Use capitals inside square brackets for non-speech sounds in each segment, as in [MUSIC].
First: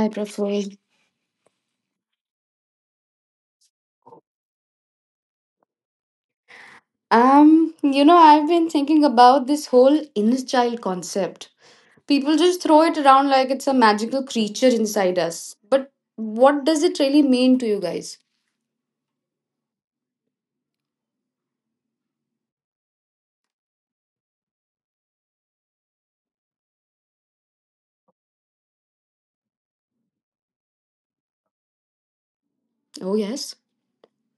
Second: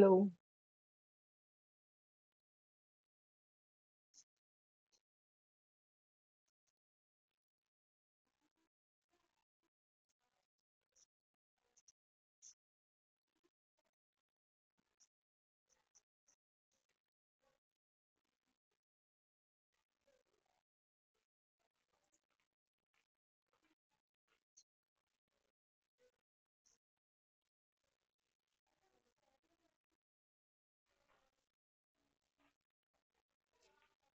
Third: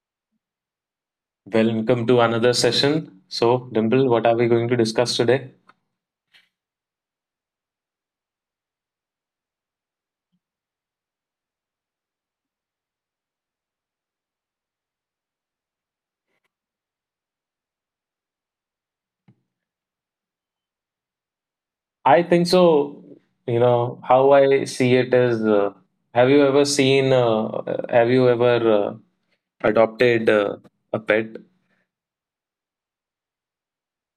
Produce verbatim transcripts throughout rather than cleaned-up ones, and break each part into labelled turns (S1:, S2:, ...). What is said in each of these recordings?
S1: Hi, Praful.
S2: Well, welcome to another session. So, Dimple, what are we going to discuss today?
S1: Um, you know, I've been thinking about this whole inner child concept. People just throw it around like it's a magical creature inside us. But what does it really mean to you guys?
S2: I think so. You know, how I see it is uh, have you ever seen, uh, have you ever uh, adopted uh, a pet?
S1: Oh, yes.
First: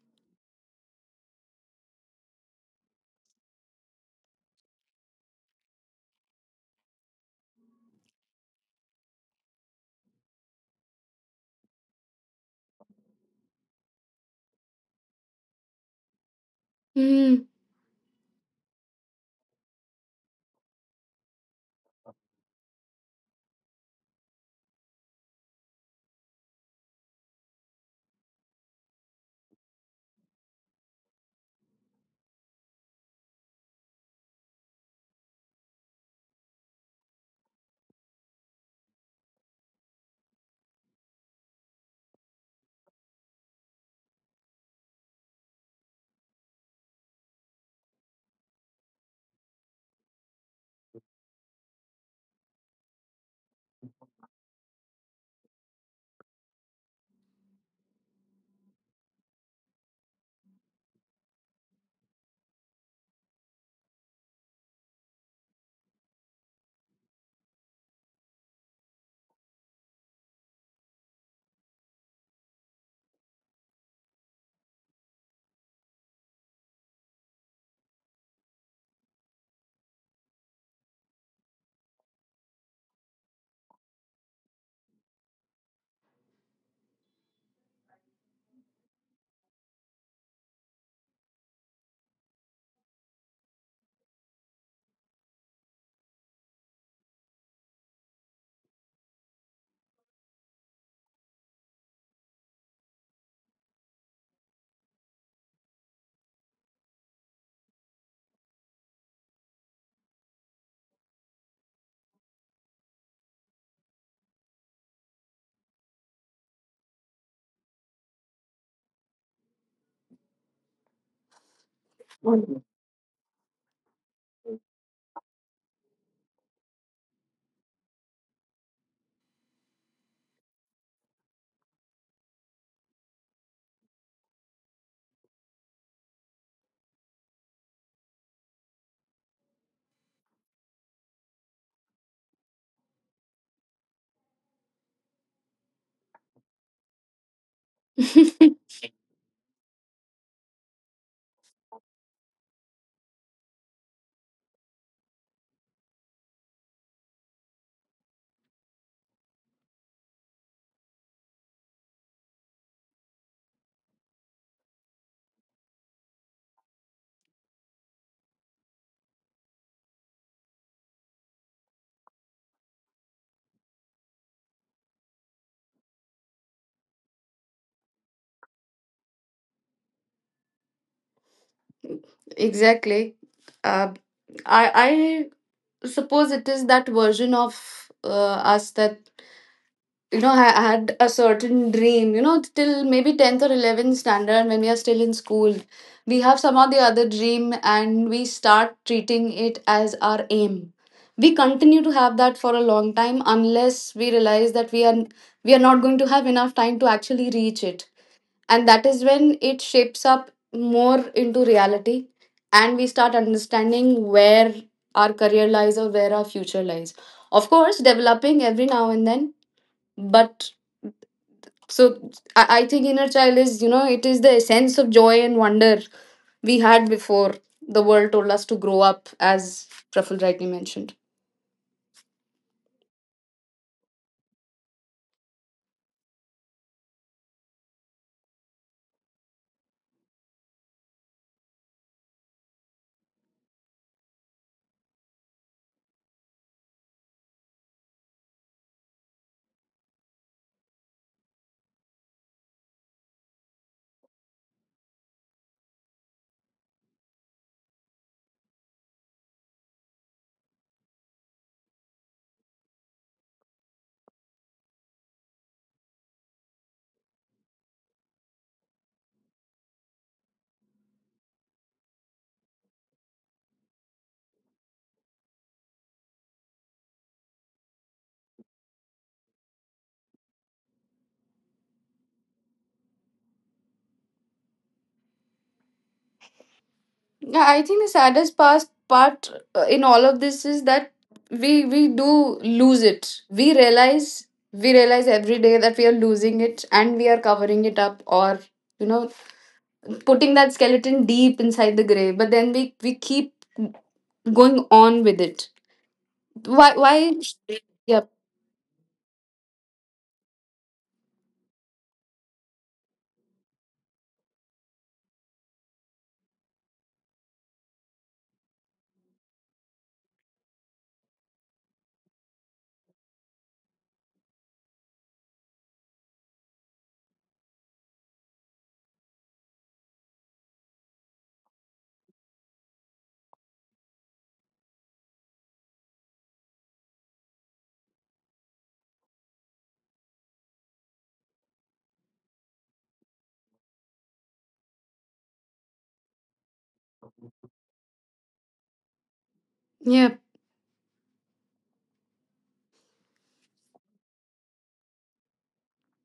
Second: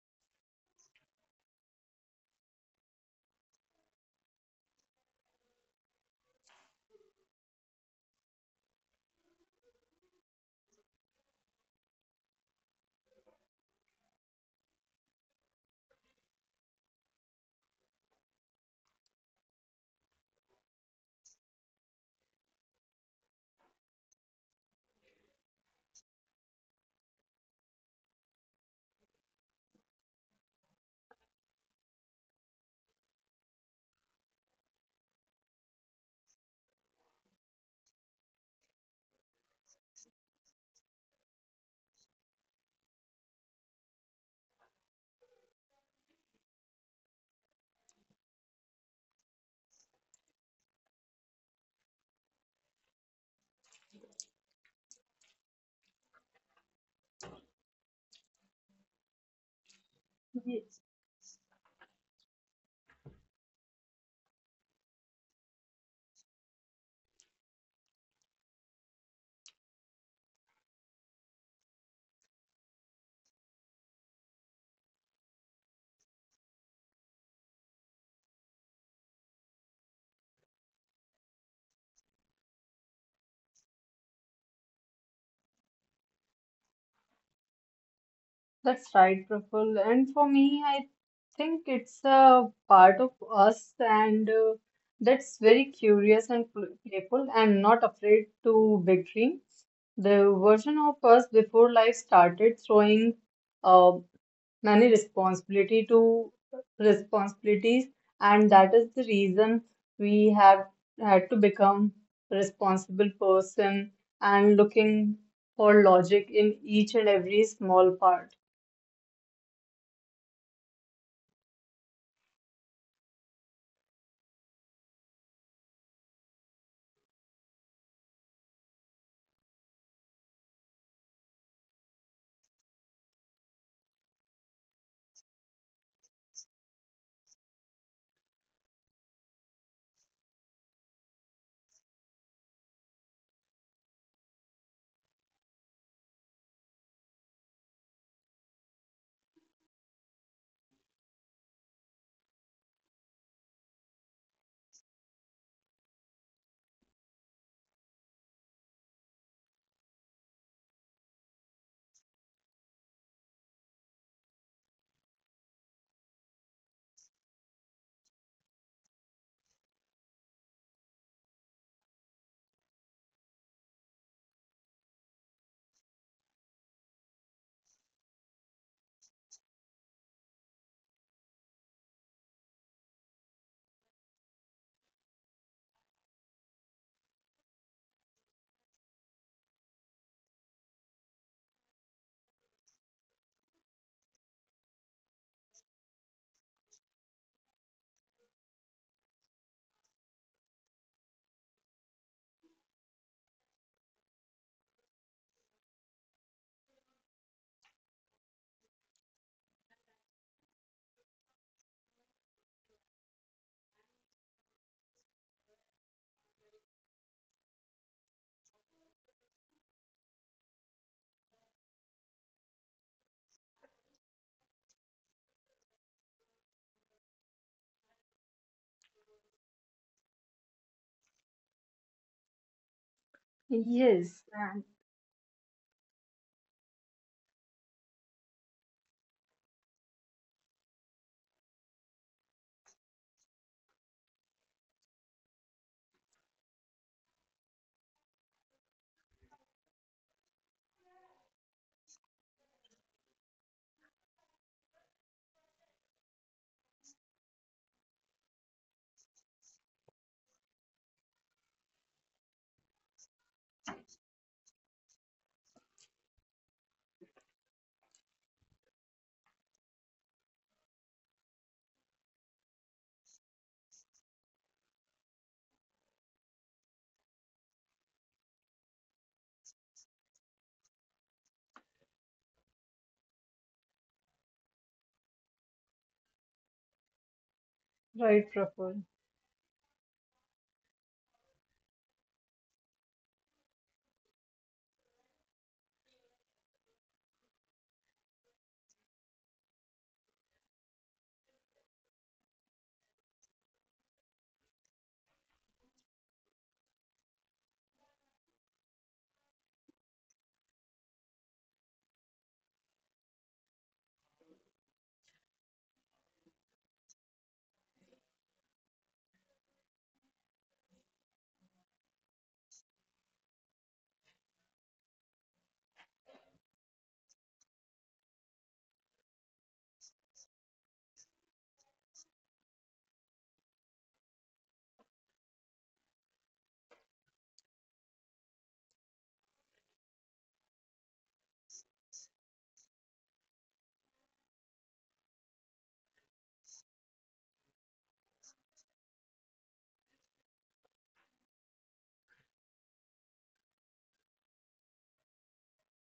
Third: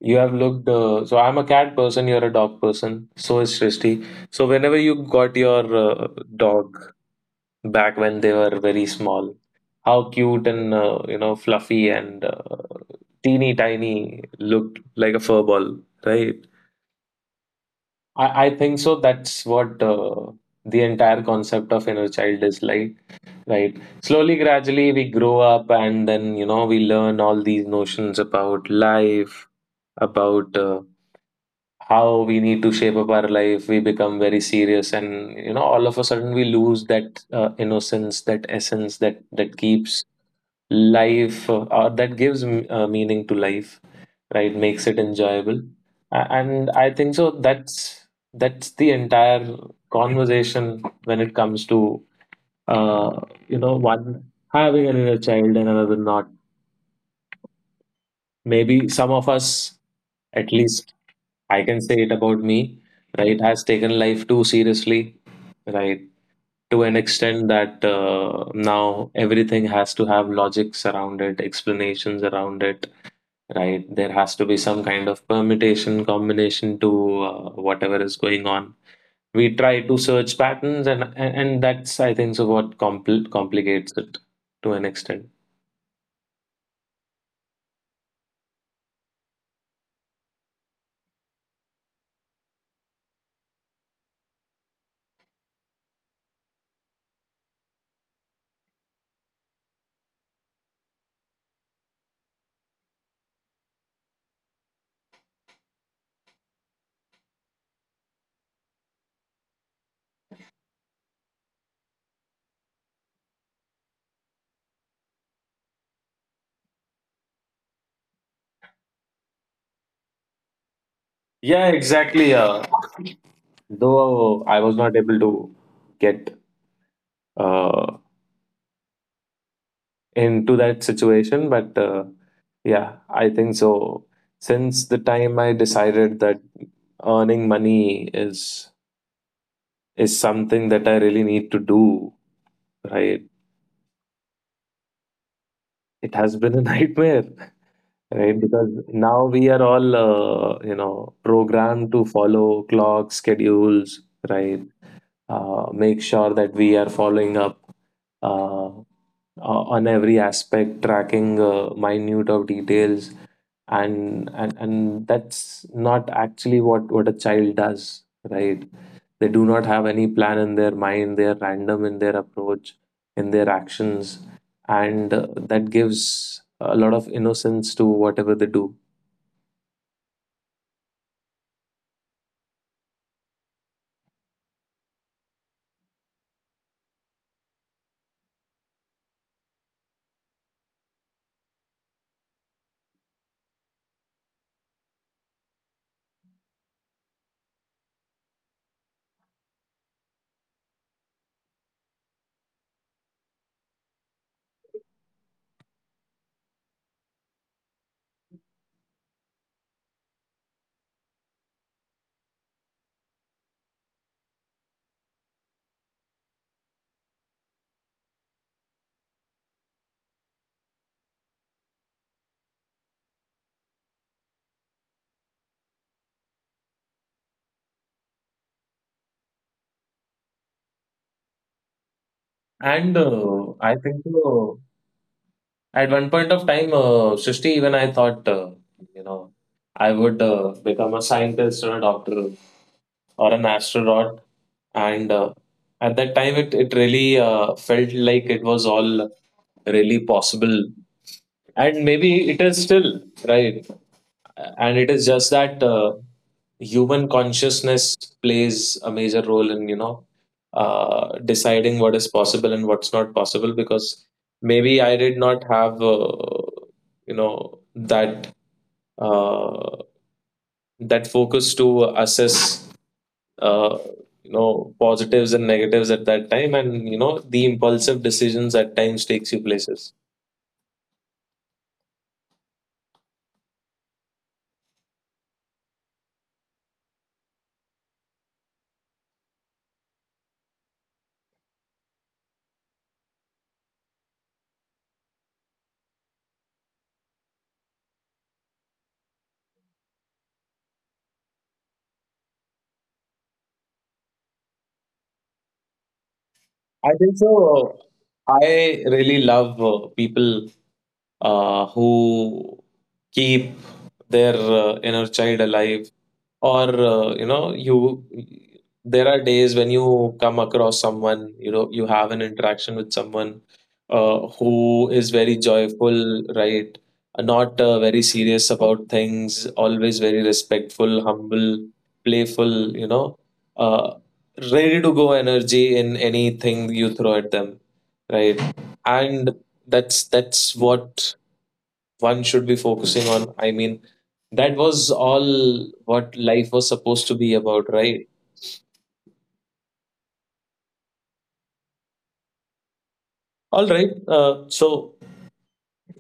S2: You have looked, uh, so I'm a cat person, you're a dog person. So is Srishti. So, whenever you got your uh, dog back when they were very small, how cute and uh, you know fluffy and uh, teeny tiny looked like a fur ball, right?
S1: Hmm.
S2: I, I think so. That's what uh, the entire concept of inner child is like, right? Slowly, gradually, we grow up, and then you know we learn all these notions about life, about uh, how we need to shape up our life. We become very serious and you know all of a sudden we lose that uh, innocence, that essence, that that keeps life uh, or that gives m- uh, meaning to life, right, makes it enjoyable. A- and I think so that's that's the entire conversation when it comes to uh, you know one having an child and another not. Maybe some of us, at
S3: Yes,
S2: least I can say it about me, right, has taken life too seriously, right, to an extent that uh, now everything has to have logics around it, explanations around it, right? There has to be some kind of permutation, combination to uh, whatever is going on. We try to search patterns, and and and that's, I think, so what compl complicates it to an extent.
S3: that's right, Praful. And for me, I think it's a part of us, and uh, that's very curious and pl- playful and not afraid to big dreams. The version of us before life started throwing uh, many responsibility to responsibilities, and that is the reason we have had to become responsible person and looking for logic in each and every small part.
S2: Yeah, exactly. Uh, though I was not able to get uh, into that situation. But uh, yeah, I think so. Since the time I decided that earning money is is something that I really need to do, right? It has been a [LAUGHS] nightmare, right? Because now we are all, uh, you know, programmed to follow clock schedules, right? Uh, make sure that we are following up uh, uh, on every aspect, tracking uh, minute of details. and and and that's not actually what what a child does, right? They do not have any plan in their mind. They are random in their approach, in their actions, and uh, that gives a lot of innocence to whatever they do.
S1: [LAUGHS] Exactly. Uh, I I suppose it is that version of uh, us that you know, I had a certain dream, you know, till maybe tenth or eleventh standard when we are still in school. We have somehow the other dream and we start treating it as our aim. We continue to have that for a long time unless we realize that we are we are not going to have enough time to actually reach it. And that is when it shapes up more into reality, and we start understanding where our career lies or where our future lies. Of course, developing every now and then, but so I, I think inner child is, you know, it is the sense of joy and wonder we had before the world told us to grow up, as Praful rightly mentioned.
S2: And uh, I think
S3: Yes,
S2: uh,
S3: and
S2: at one point of time uh, Srishti, even I thought uh, you know I would uh, become a scientist or a doctor or an astronaut. And uh, at that time it it really uh, felt like it was all really possible. And maybe it is still, right? And it is just that uh, human consciousness plays a major role in you know uh, deciding what is possible and what's not possible. Because maybe I did not have uh, you know that uh, that focus to assess uh, you know positives and negatives at that time. And you know the impulsive decisions at times takes you places.
S1: Yeah, I think the saddest
S3: right,
S1: past
S3: Praful.
S1: part uh, in all of this is that we we do lose it. We realize, we realize every day that we are losing it and we are covering it up, or you know, putting that skeleton deep inside the grave, but then we we keep going on with it. Why why
S2: I think so. uh,
S1: Yep.
S2: I really love uh, people uh, who keep their uh, inner child alive. Or uh, you know, you there are days when you come across someone, you know, you have an interaction with someone uh, who is very joyful, right? Uh, not uh, very serious about things, always very respectful, humble, playful, you know, uh, ready to go energy in anything you throw at them, right? And that's that's what one should be focusing on. I mean, that was all what life was supposed to be about, right?
S1: Yeah.
S2: All right. Uh, so,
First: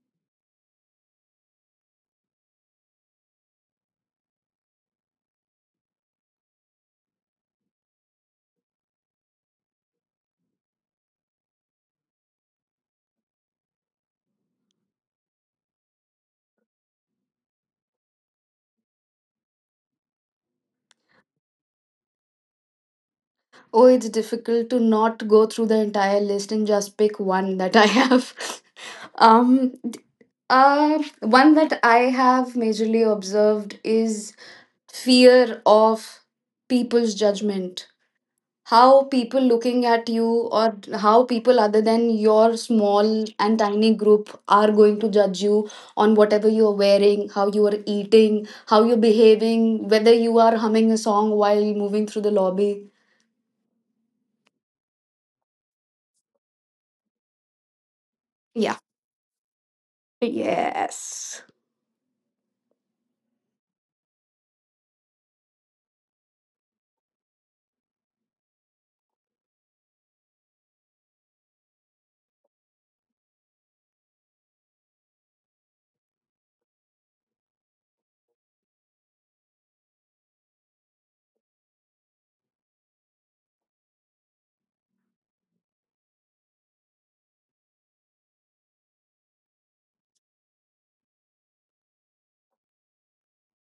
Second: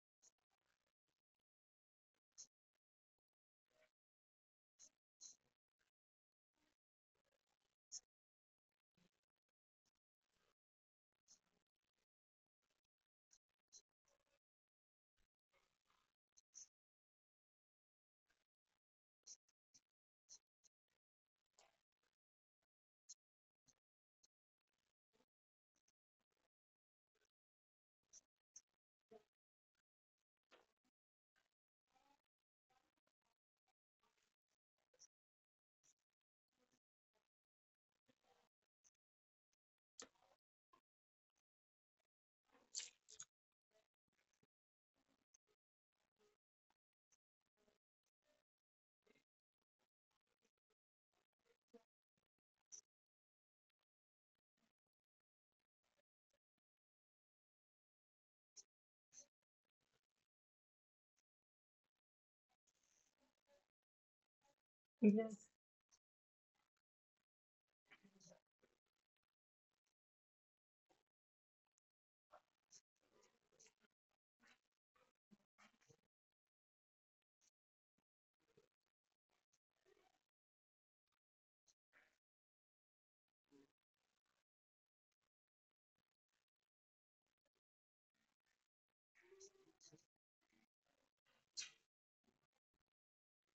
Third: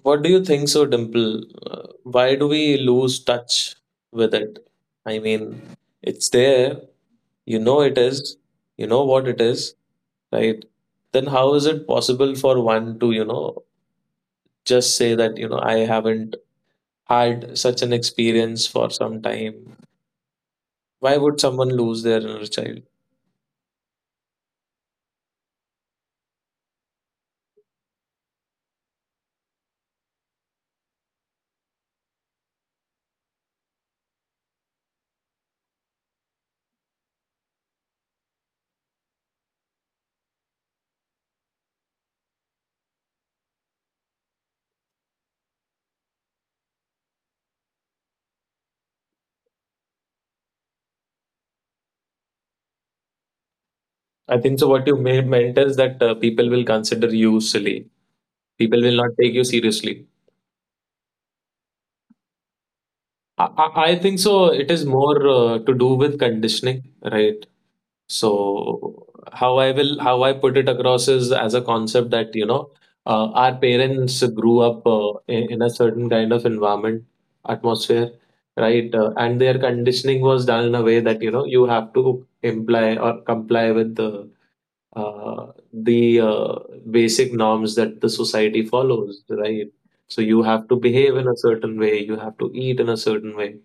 S2: what do you think, so Dimple? Uh, why do we lose touch with it? I mean, it's there. You know it is. You know what it is, right? Then how is it possible for one to, you know, just say that, you know, I haven't had such an experience for some time? Why would someone lose their inner child?
S1: Oh, it's difficult to not go through the entire list and just pick one that I have. [LAUGHS] um, d- uh, One that I have majorly observed is fear of people's judgment. How people looking at you, or how people other than your small and tiny group are going to judge you on whatever you're wearing, how you are eating, how you're behaving, whether you are humming a song while moving through the lobby.
S2: I think so. What you may- meant is that uh, people will consider you silly,
S1: Yeah.
S2: people will not take you seriously.
S1: Yes.
S2: I, I I think so. It is more
S3: Yes,
S2: uh, to do with conditioning, right? So how I will how I put it across is as a concept that you know uh, our parents grew up uh, in, in a certain kind of environment, atmosphere, right? Uh, and their conditioning was done in a way that you know you have to imply or comply with the uh, the uh, basic norms that the society follows, right? So you have to behave in a certain way, you have to eat in a certain way.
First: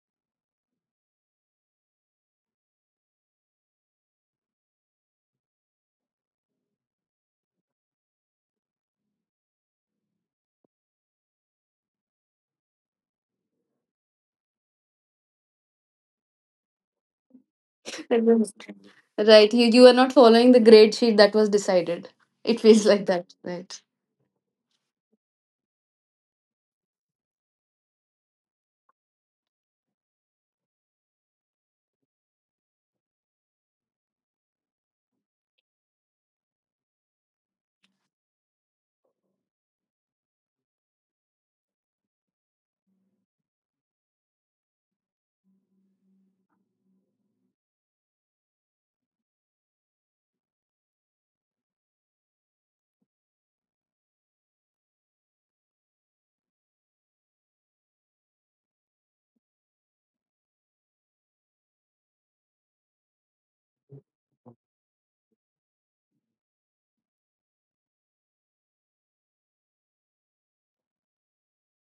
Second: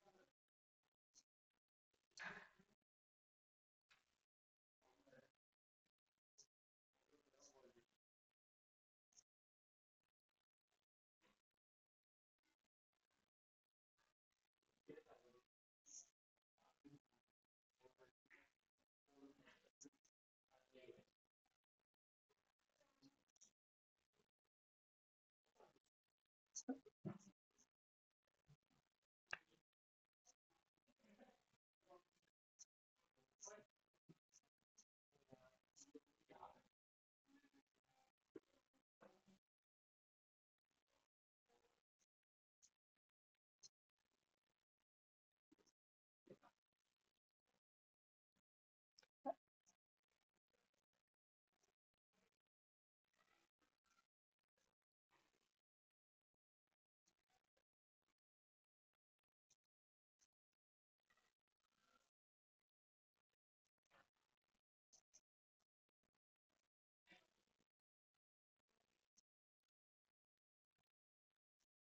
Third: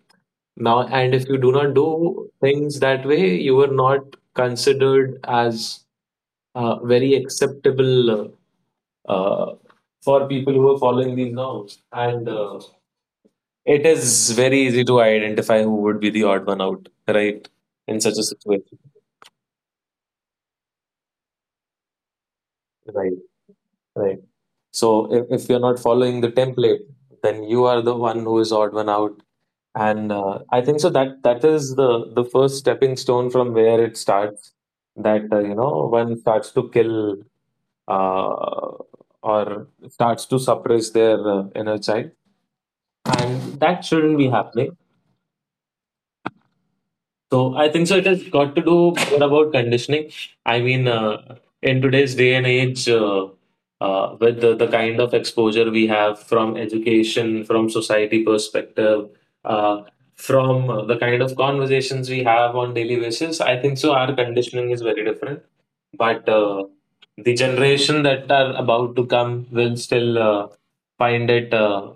S2: Now, and if you do not do things that way, you are not considered as uh, very acceptable uh, uh, for people who are following these norms. And uh, it is very easy to identify who would be the odd one out, right? In such a situation.
S1: Right, you, you are not following the grade sheet that was decided. It feels like
S2: Right,
S1: that, right?
S2: right. So if, if you're not following the template, then you are the one who is odd one out. And uh, I think so that that is the the first stepping stone from where it starts. That uh, you know one starts to kill uh, or starts to suppress their uh, inner child, and that shouldn't be happening. So I think so. It has got to do more about conditioning. I mean, uh, in today's day and age, uh, uh, with the, the kind of exposure we have from education, from society perspective, uh, from uh, the kind of conversations we have on daily basis, I think so. Our conditioning is very different, but uh, the generation that are about to come will still uh, find it, uh,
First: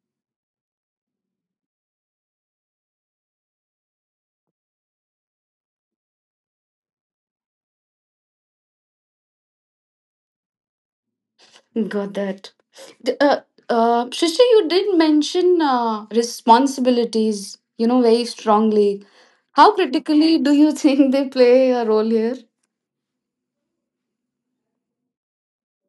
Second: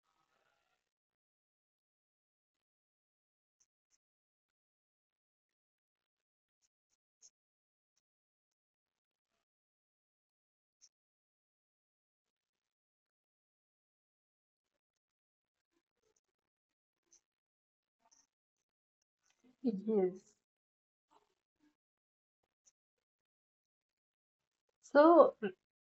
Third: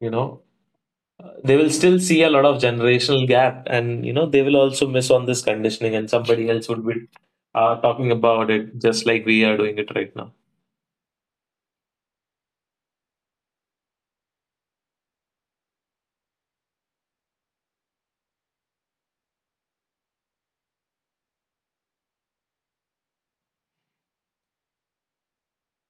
S2: you know, they will still see a lot of generational gap and you know they will also miss on this conditioning and somebody else would be uh, talking about it just like we are doing it right now.
S1: Got that. D- Uh, uh, Shristi, you did mention uh, responsibilities, you know, very strongly. How
S3: yes.
S1: critically do you [LAUGHS] think they play a role here?
S3: So,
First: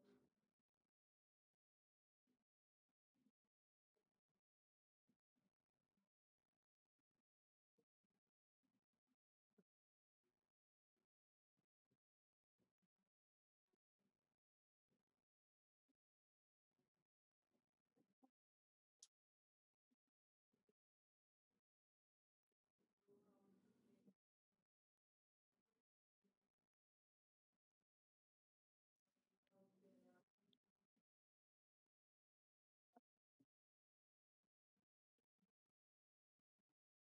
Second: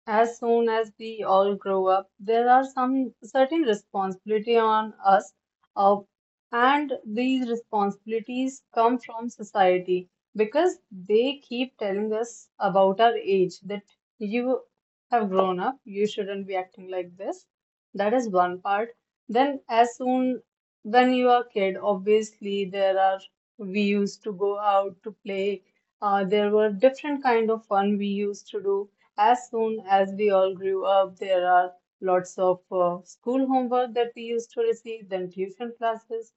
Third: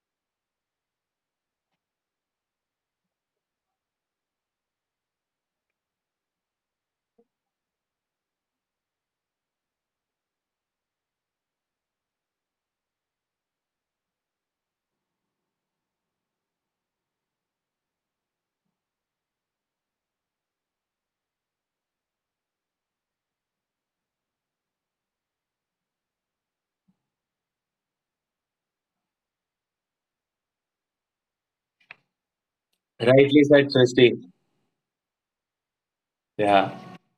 S3: as soon as we all grow up, there are some certain responsibility on us, uh, and these responsibilities come from society because they keep telling us about our age that you have grown up, you shouldn't be acting like this. That is one part. Then, as soon when you are kid, obviously there are, we used to go out to play, uh, there were different kind of fun we used to do. As soon as we all grew up, there are lots of
S2: Rightly said,
S3: uh,
S2: Srishti.
S3: school homework that we used to receive, then tuition
S2: Yeah,
S3: classes.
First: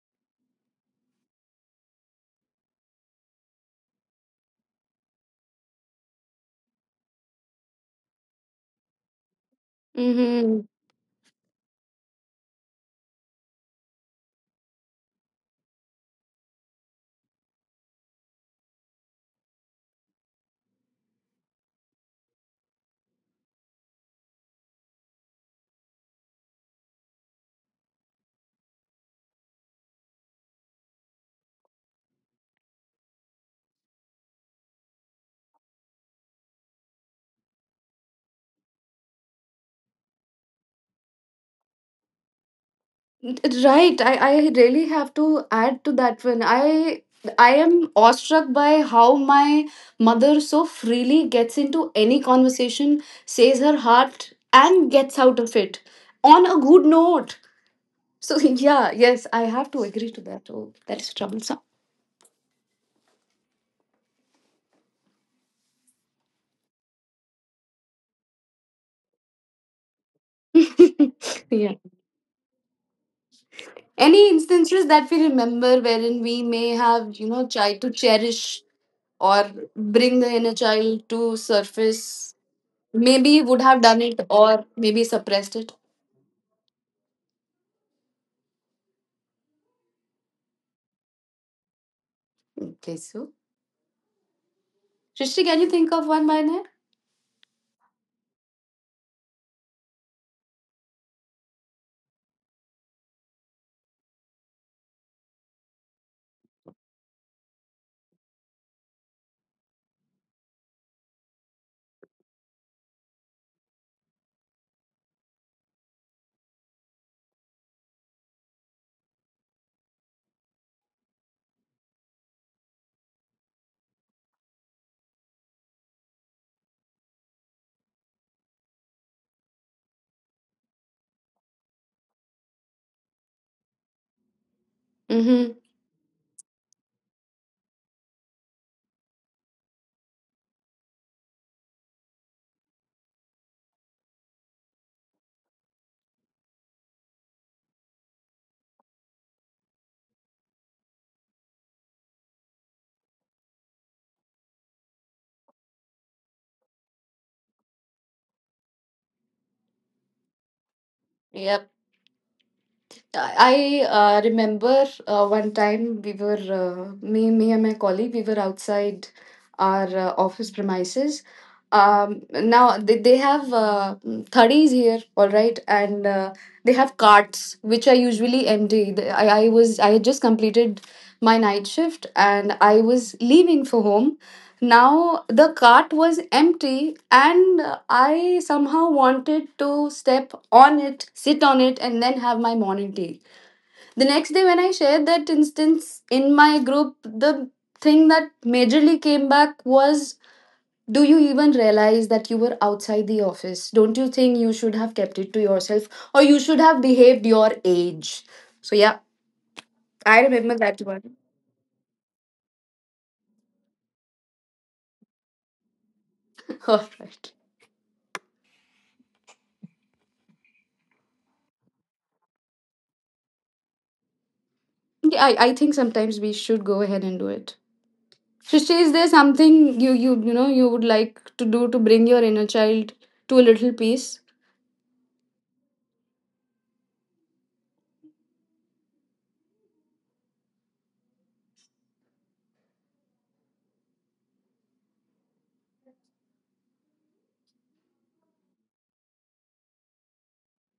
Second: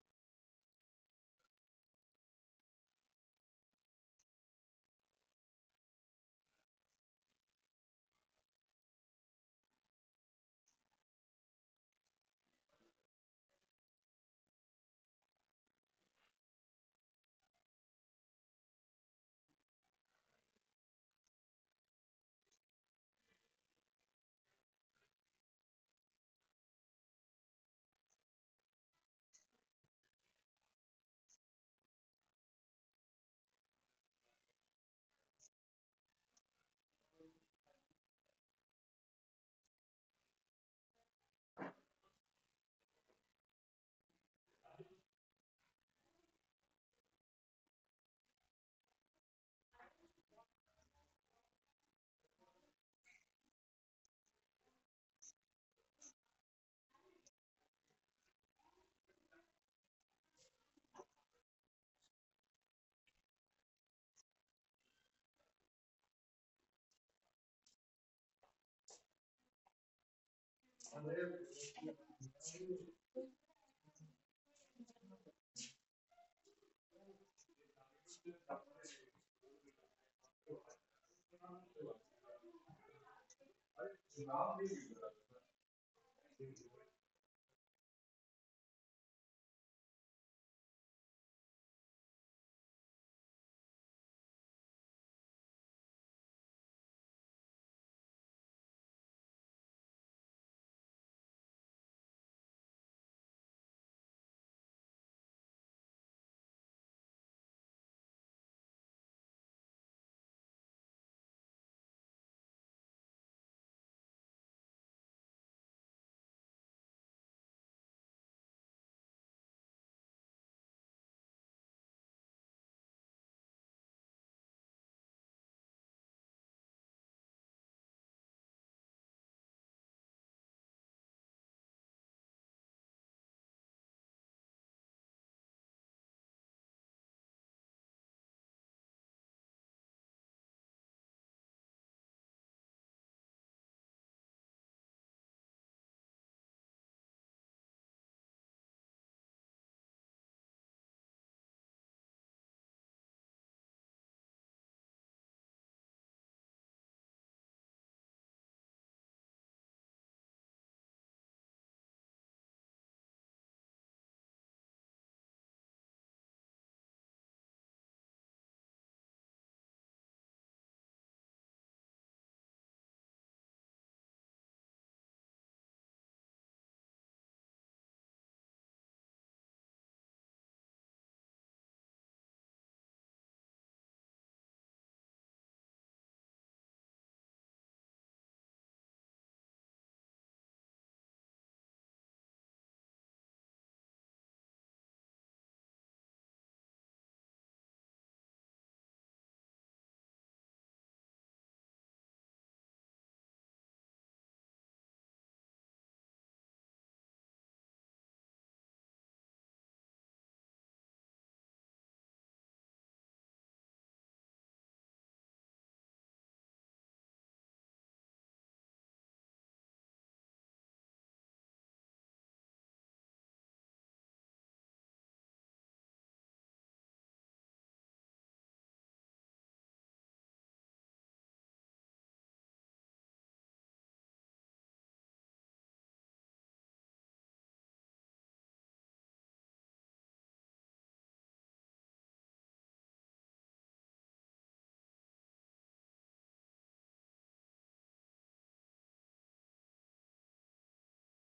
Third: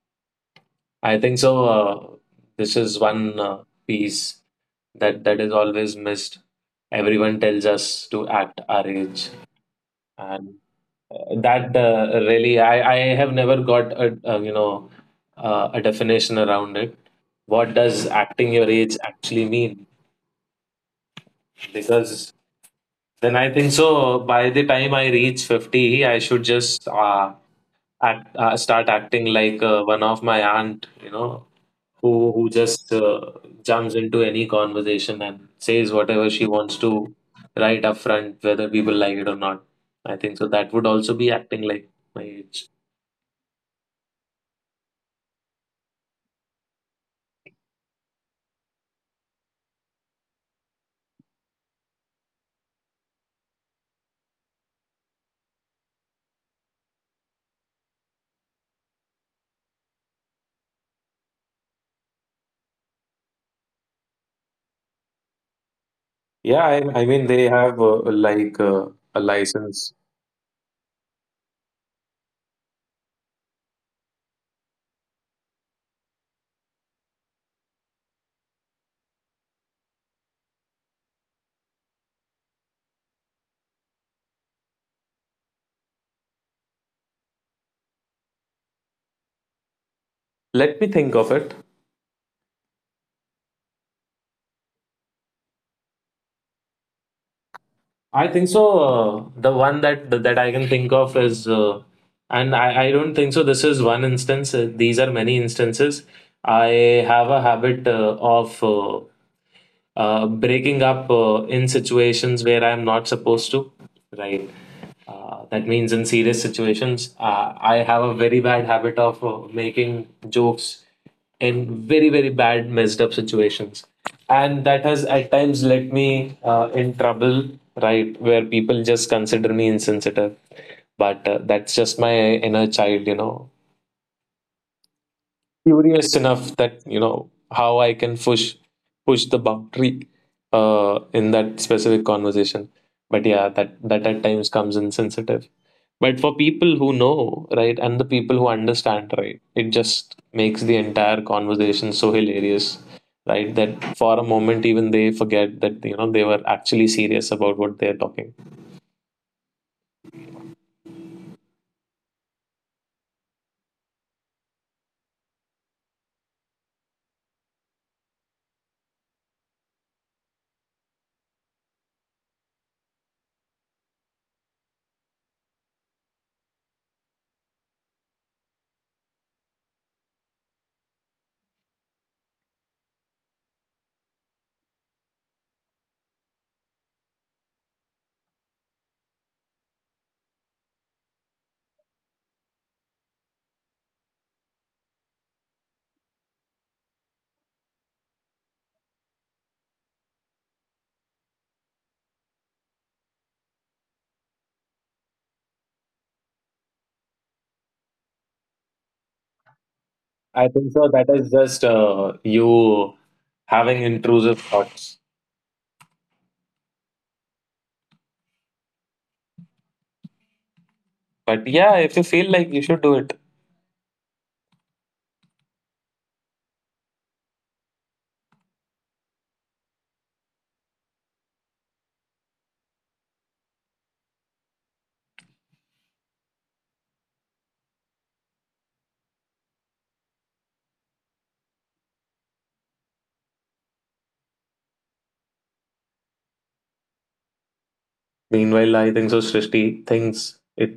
S2: I think so. Uh, this is one uh, piece that that is always missed. Everyone tells us to act our age. And
S1: Mm-hmm.
S2: uh, that uh, really, I, I have never got a, a you know uh, a definition around it. What does acting your age actually mean? Because then I think so. By the time I reach fifty, I should just uh, act, uh, start acting like uh, one of my aunt, you know, who who just uh, jumps into any conversation and says whatever she wants to, right up front, whether people like it or not. I think so. That would also be acting like my age.
S1: Right, I, I really have to add to that one. I I am awestruck by how my mother so freely gets into any conversation, says her heart, and gets out of it on a good note. So [LAUGHS] yeah, yes, I have to agree to that. Oh, that is troublesome.
S2: Yeah, I, I mean, they have uh, like uh, a license.
S1: [LAUGHS] Yeah. Any instances that we remember wherein we may have, you know, tried to cherish or bring the inner child to surface? Maybe would have done it or maybe suppressed it.
S2: Let me think of it.
S1: Okay, so Srishti, can you think of one by name?
S2: I think so. Uh, the one that that I can think of is, uh, and I, I don't think so. This is one instance. Uh, these are many instances. I have a habit uh, of uh, uh, breaking up uh, in situations where I'm not supposed to, right? Uh, that means in serious situations, uh, I have a very bad habit of uh, making jokes in very, very bad, messed up situations. And that has at times led me uh, in trouble, right? Where people just consider me insensitive. But uh, that's just my inner child, you know,
S1: Mm-hmm.
S2: curious enough that you know how I can push push the boundary uh, in that specific conversation. But yeah, that that at times comes insensitive. But for people who know, right, and the people who understand, right, it just makes the entire conversation so hilarious, right, that for a moment even they forget that you know they were actually serious about what they're talking.
S1: Yep. I uh, remember uh, one time we were uh, me me and my colleague, we were outside our uh, office premises. Um, now they, they have uh, thirties here, all right, and uh, they have carts which are usually empty. The- I, I was I had just completed my night shift and I was leaving for home. Now the cart was empty, and I somehow wanted to step on it, sit on it, and then have my morning tea the next day. When I shared that instance in my group, the thing that majorly came back was, do you even realize that you were outside the office? Don't you think you should have kept it to yourself or you should have behaved your age? So, yeah, I
S2: I
S1: remember
S2: think
S1: that
S2: so. That
S1: one.
S2: is just uh, you having intrusive thoughts.
S1: [LAUGHS] All right.
S2: But yeah, if you feel like you should do it.
S1: Yeah, I, I think sometimes we should go ahead and do it. Srishti, is there something you you you know you would like to do to bring your inner child to a little peace?
S2: Meanwhile, I think so. Srishti thinks it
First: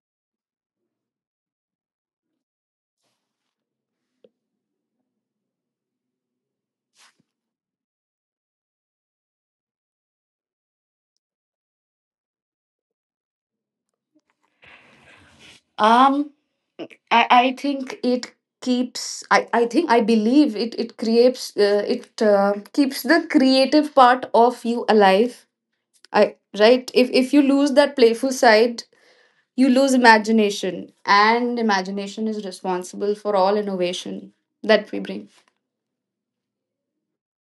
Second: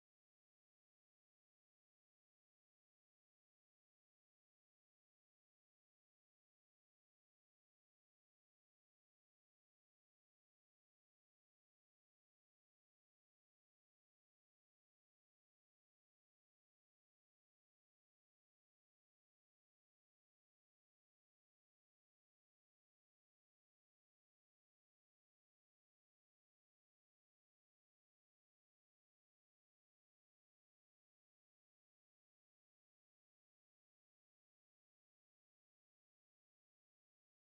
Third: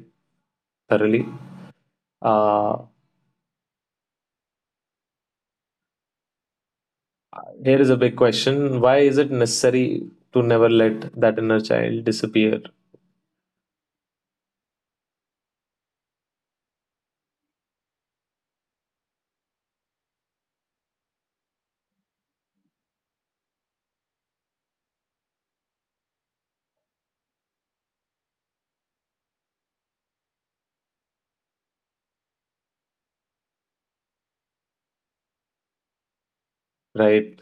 S2: thoroughly. Uh, Here is a big question: why is it necessary to never let that inner child disappear?
S1: Um, I, I think it keeps I, I think I believe it it creates uh, it uh, keeps the creative part of you alive. I right, if if you lose that playful side, you lose imagination, and imagination is responsible for all innovation that we bring.
S2: Right?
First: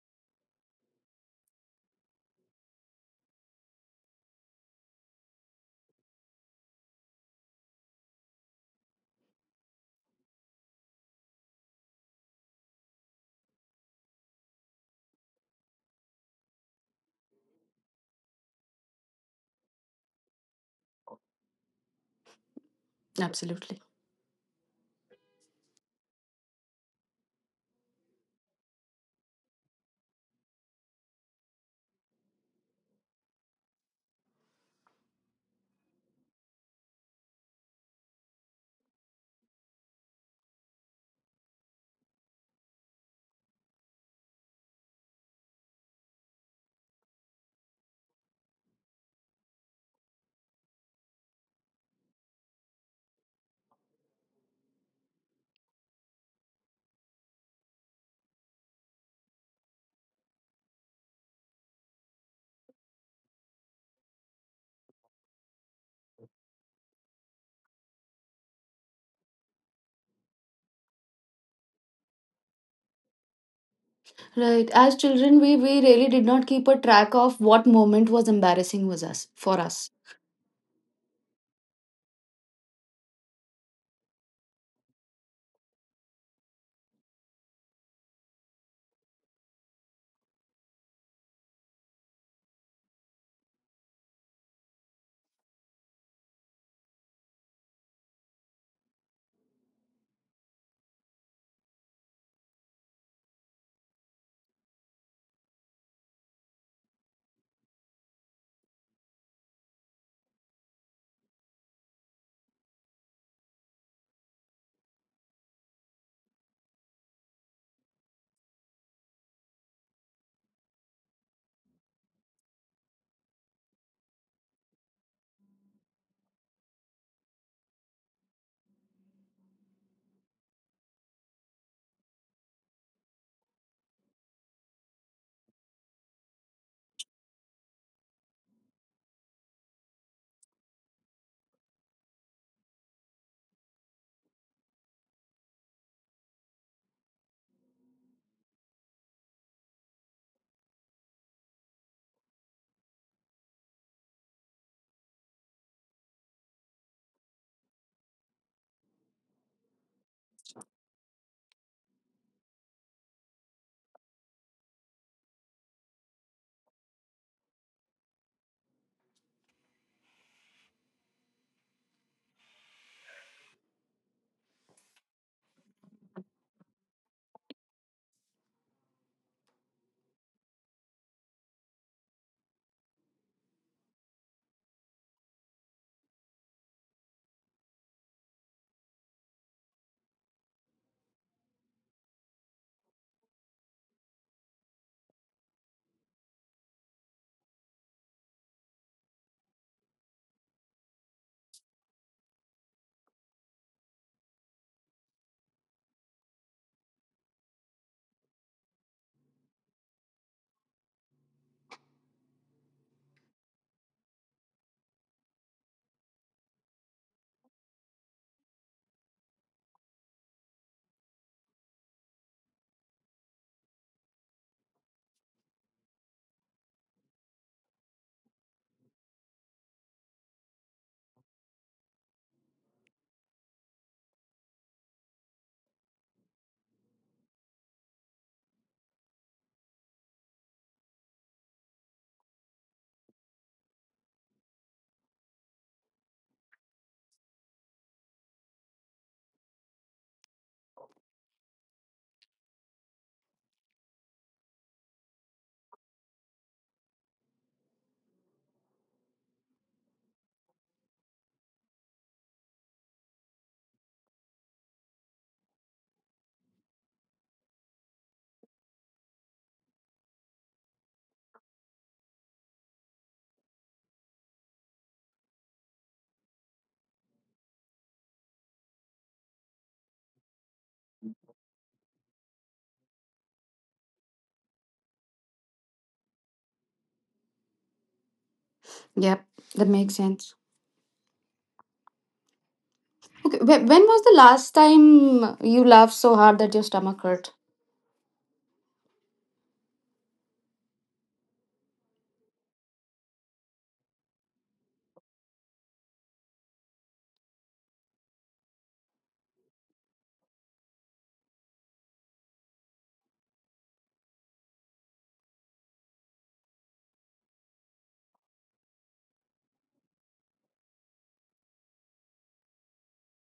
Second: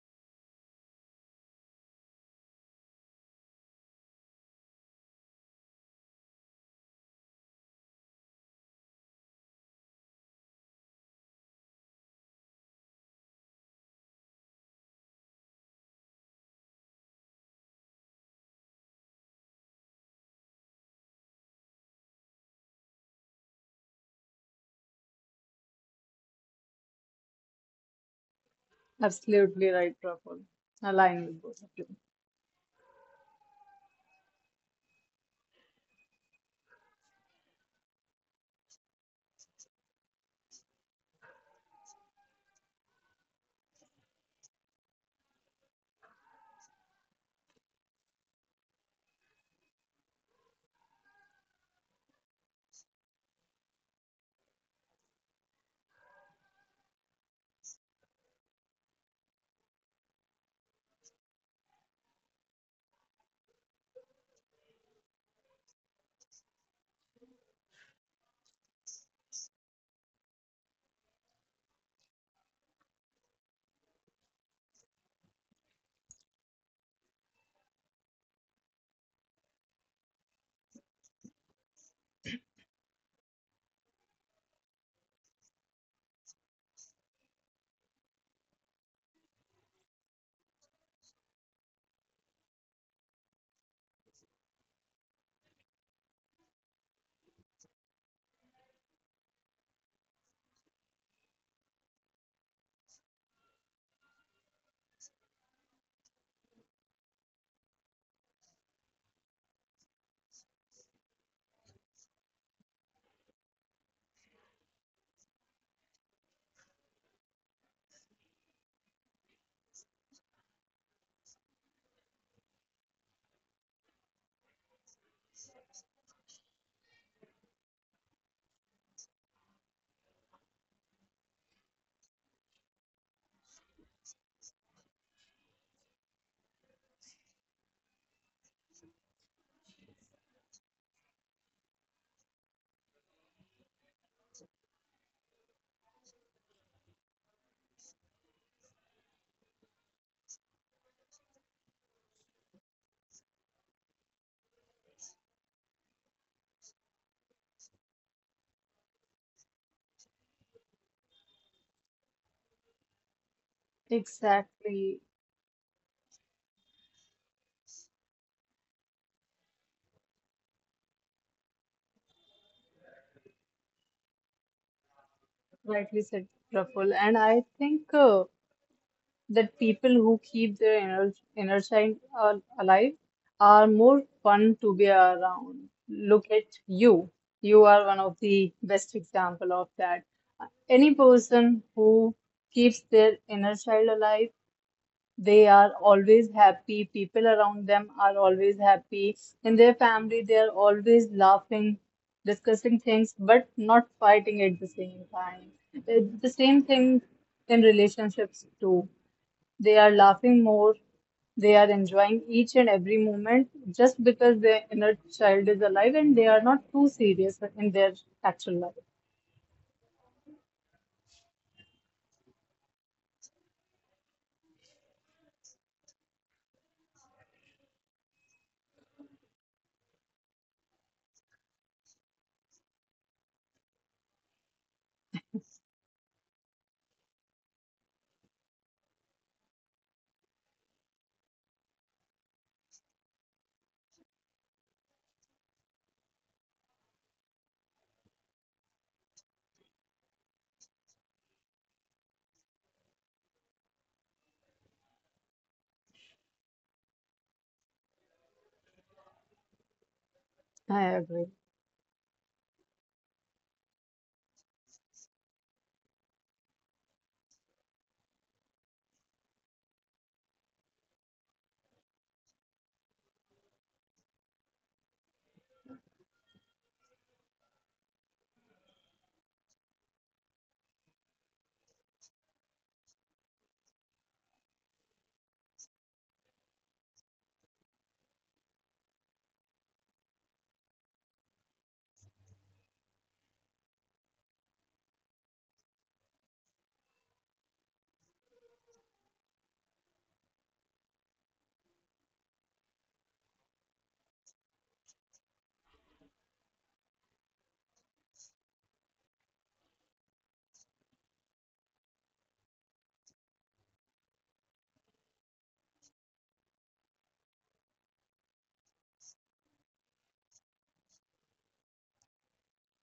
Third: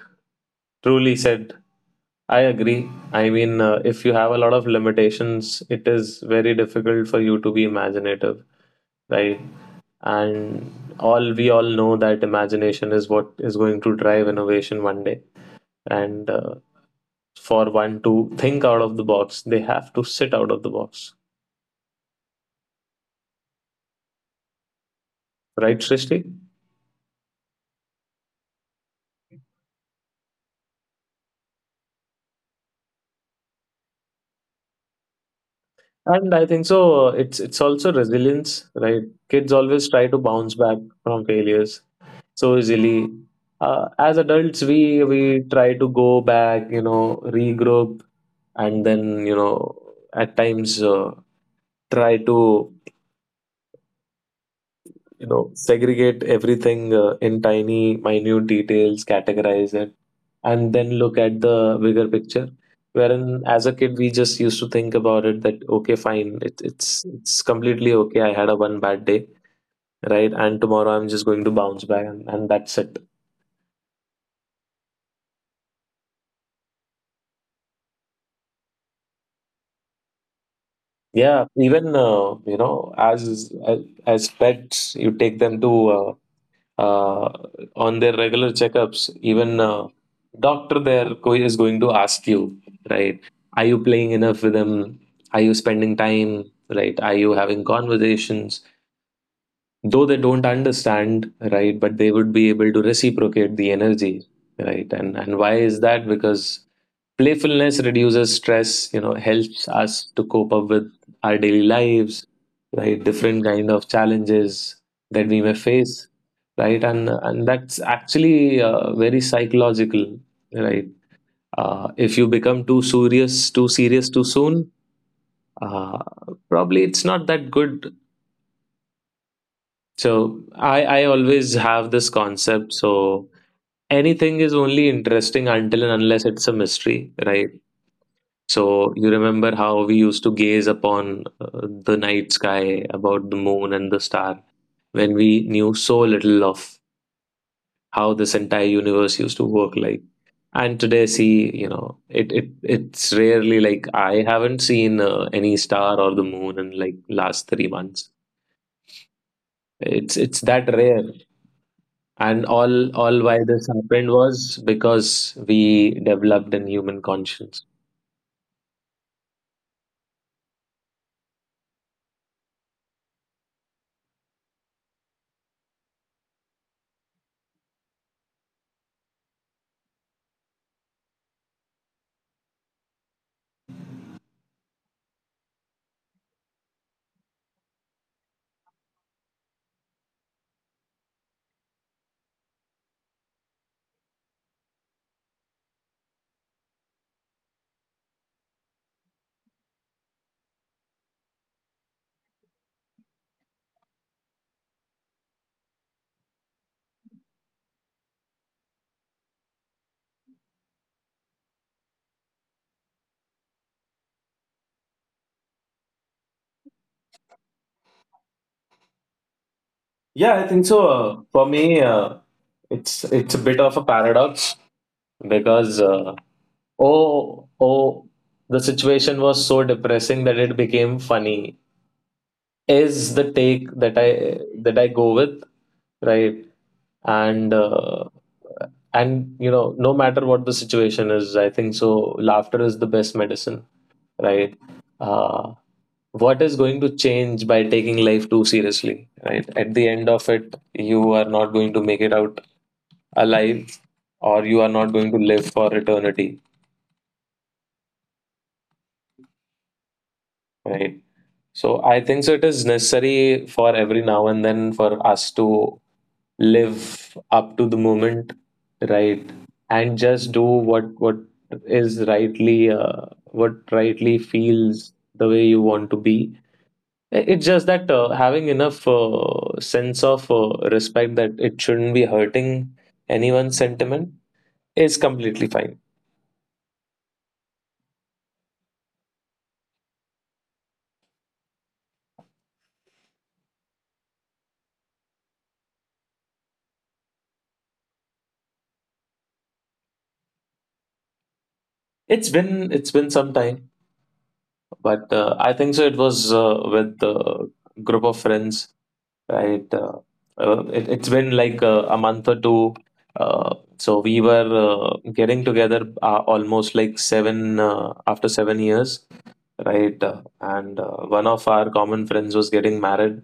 S2: Truly said. I agree. I mean, uh, if you have a lot of limitations, it is very difficult for you to be imaginative, right? And all we all know that imagination is what is going to drive innovation one day. And uh, for one to think out of the box, they have to sit out of the box,
S1: Absolutely
S2: right, Srishti?
S3: Absolutely right, Praful. Align with both of you.
S2: And I think so. uh, It's it's also resilience, right? Kids always try to bounce back from failures so easily. Uh, as adults, we we try to go back, you know, regroup, and then you know, at times uh, try to you know segregate everything uh, in tiny minute details, categorize it, and then look at the bigger picture. Wherein as a kid we just used to think about it that okay fine, it, it's it's completely okay, I had a one bad day, right, and tomorrow I'm just going to bounce back, and, and that's it.
S1: right. As children, we we really did not keep a track of what moment was embarrassing was us for us.
S2: Yeah, even uh, you know as as as pets, you take them to uh, uh, on their regular checkups, even uh, doctor there go- is going to ask you, right? Are you playing enough with them? Are you spending time? Right? Are you having conversations? Though they don't understand, right? But they would be able to reciprocate the energy, right? And and why is that? Because playfulness reduces stress, you know helps us to cope up with our daily lives, right? Different kind of challenges that we may face, right? And and that's actually uh, very psychological, right. Uh, if you become too serious, too serious too soon, uh, probably it's not that good. So i i always have this concept. So anything is only interesting until and unless it's a mystery, right? So you remember how we used to gaze upon uh, the night sky, about the moon and the star, when we knew so little of how this entire universe used to work like. And today, see, you know, it, it it's rarely like I haven't seen uh, any star or the moon in like last three months. It's it's that rare, and all all why this happened was because
S3: Exactly,
S2: we developed a human conscience.
S3: rightly said, Praful. And I think uh, that people who keep their inner, inner child al- alive are more fun to be around. Look at you. You are one of the best example of that. Any person who keeps their inner child alive, they are always happy. People around them are always happy. In their family, they are always laughing, discussing things, but not fighting at the same time. It's the same thing in relationships too, they are laughing more. They are enjoying each and every moment just because their inner child is alive and they are not too serious in their actual life.
S2: Yeah, I think so. Uh, for me, uh, it's it's a bit of a paradox, because uh, oh oh the situation was so depressing that it became funny is the take that I that I go with, right? And uh, and you know no matter what the situation is, I think so. Laughter is the best medicine, right? Uh, what is going to change by taking life too seriously? Right? At the end of it, you are not going to make it out alive, or you are not going to live for eternity, right?
S3: I agree. [LAUGHS]
S2: So I think so it is necessary for every now and then for us to live up to the moment, right? And just do what what is rightly uh, what rightly feels the way you want to be. I- It's just that uh, having enough uh, sense of uh, respect that it shouldn't be hurting anyone's sentiment is completely fine.
S1: Yep. That makes sense. Okay, Wh- When was the last time you laughed so hard that your stomach hurt?
S2: It's been it's been some time, but uh, I think so. It was uh, with a group of friends, right? Uh, uh, it, it's been like uh, a month or two. Uh, so we were uh, getting together uh, almost like seven uh, after seven years, right? Uh, and uh, One of our common friends was getting married.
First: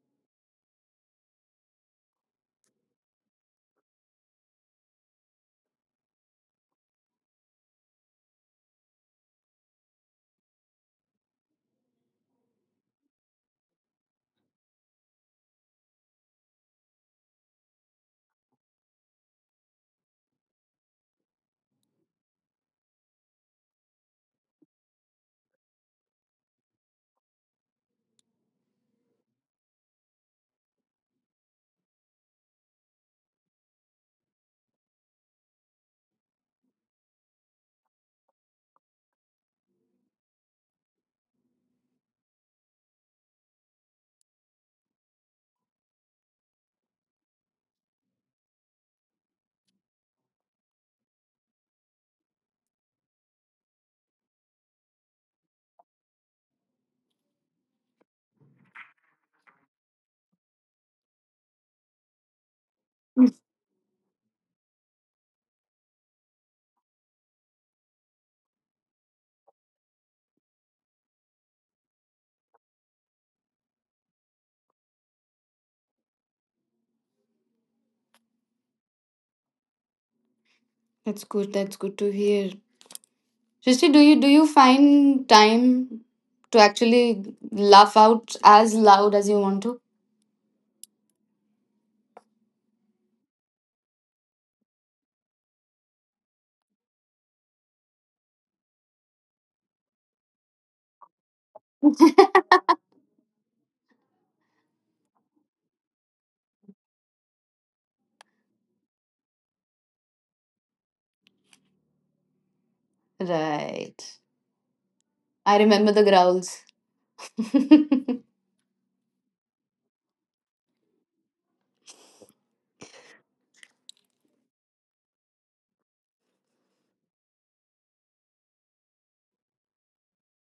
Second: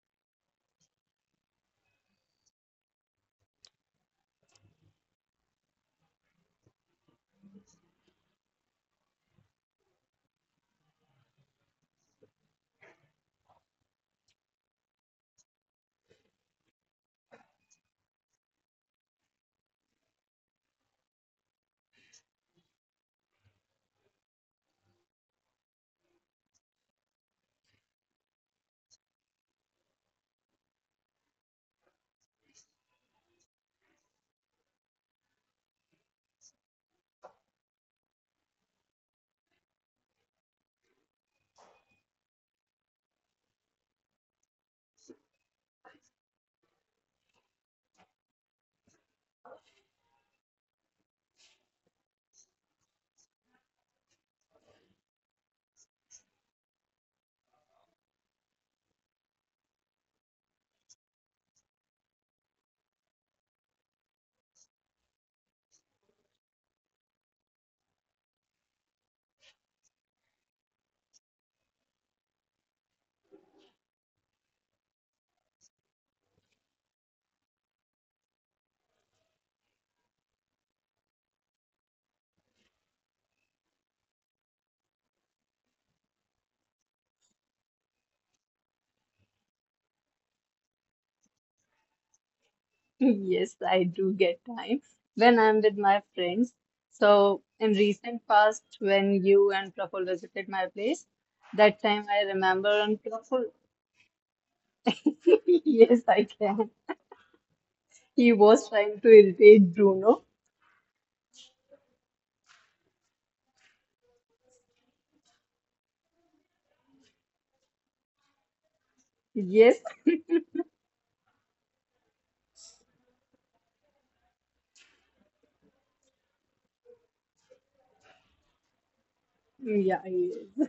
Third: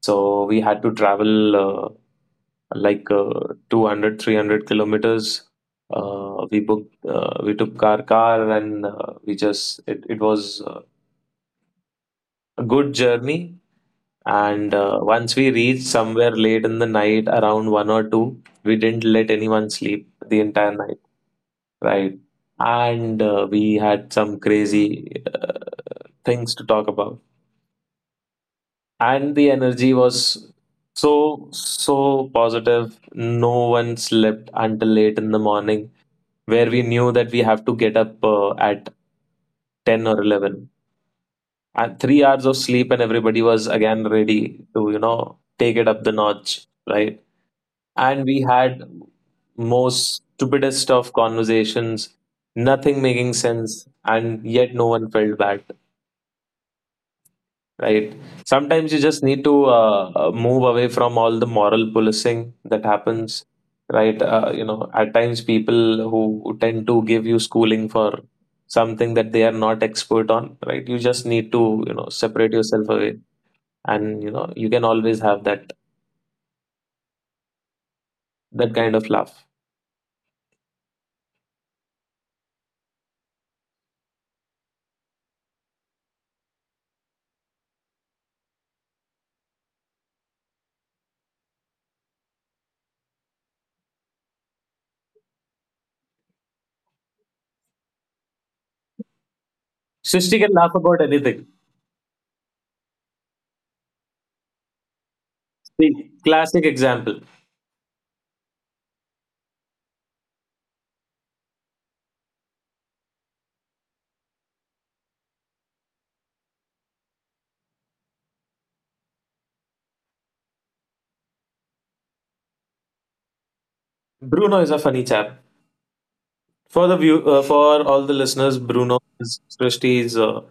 S2: So we had to travel uh, like uh, two hundred kilometers. Uh, we booked, uh, we took our car, and uh, we just, it, it was uh, a good journey. And uh, once we reached somewhere late in the night, around one or two, we didn't let anyone sleep the entire night, right? And uh, we had some crazy uh, things to talk about. And the energy was so, so positive. No one slept until late in the morning, where we knew that we have to get up uh, at ten or eleven, and three hours of sleep, and everybody was again ready to, you know take it up the notch, right? And we had most stupidest of conversations, nothing making sense, and yet no one felt bad, right? Sometimes you just need to uh, uh, move away from all the moral policing that happens, right. Uh, you know at times, people who who tend to give you schooling for something that they are not expert on, right? You just need to, you know separate yourself away, and you know you can always have that that kind of laugh.
S1: That's good. That's good to hear. Srishti, do you do you find time to actually laugh out as loud as you want to?
S3: Yes, I do get time when I'm with my friends. So in recent past, when you and Praful visited
S2: Srishti can
S3: my
S2: laugh
S3: place,
S2: about anything.
S3: that time I
S1: [LAUGHS]
S3: remember on Praful. [LAUGHS] Yes,
S2: The
S3: I can.
S2: classic example.
S3: He was trying to irritate Bruno.
S1: Right. I remember the growls. [LAUGHS]
S3: Yes,
S2: Bruno is a funny chap. For the view, uh, for all the listeners, Bruno is
S3: yeah,
S2: Christie's uh,
S3: yes.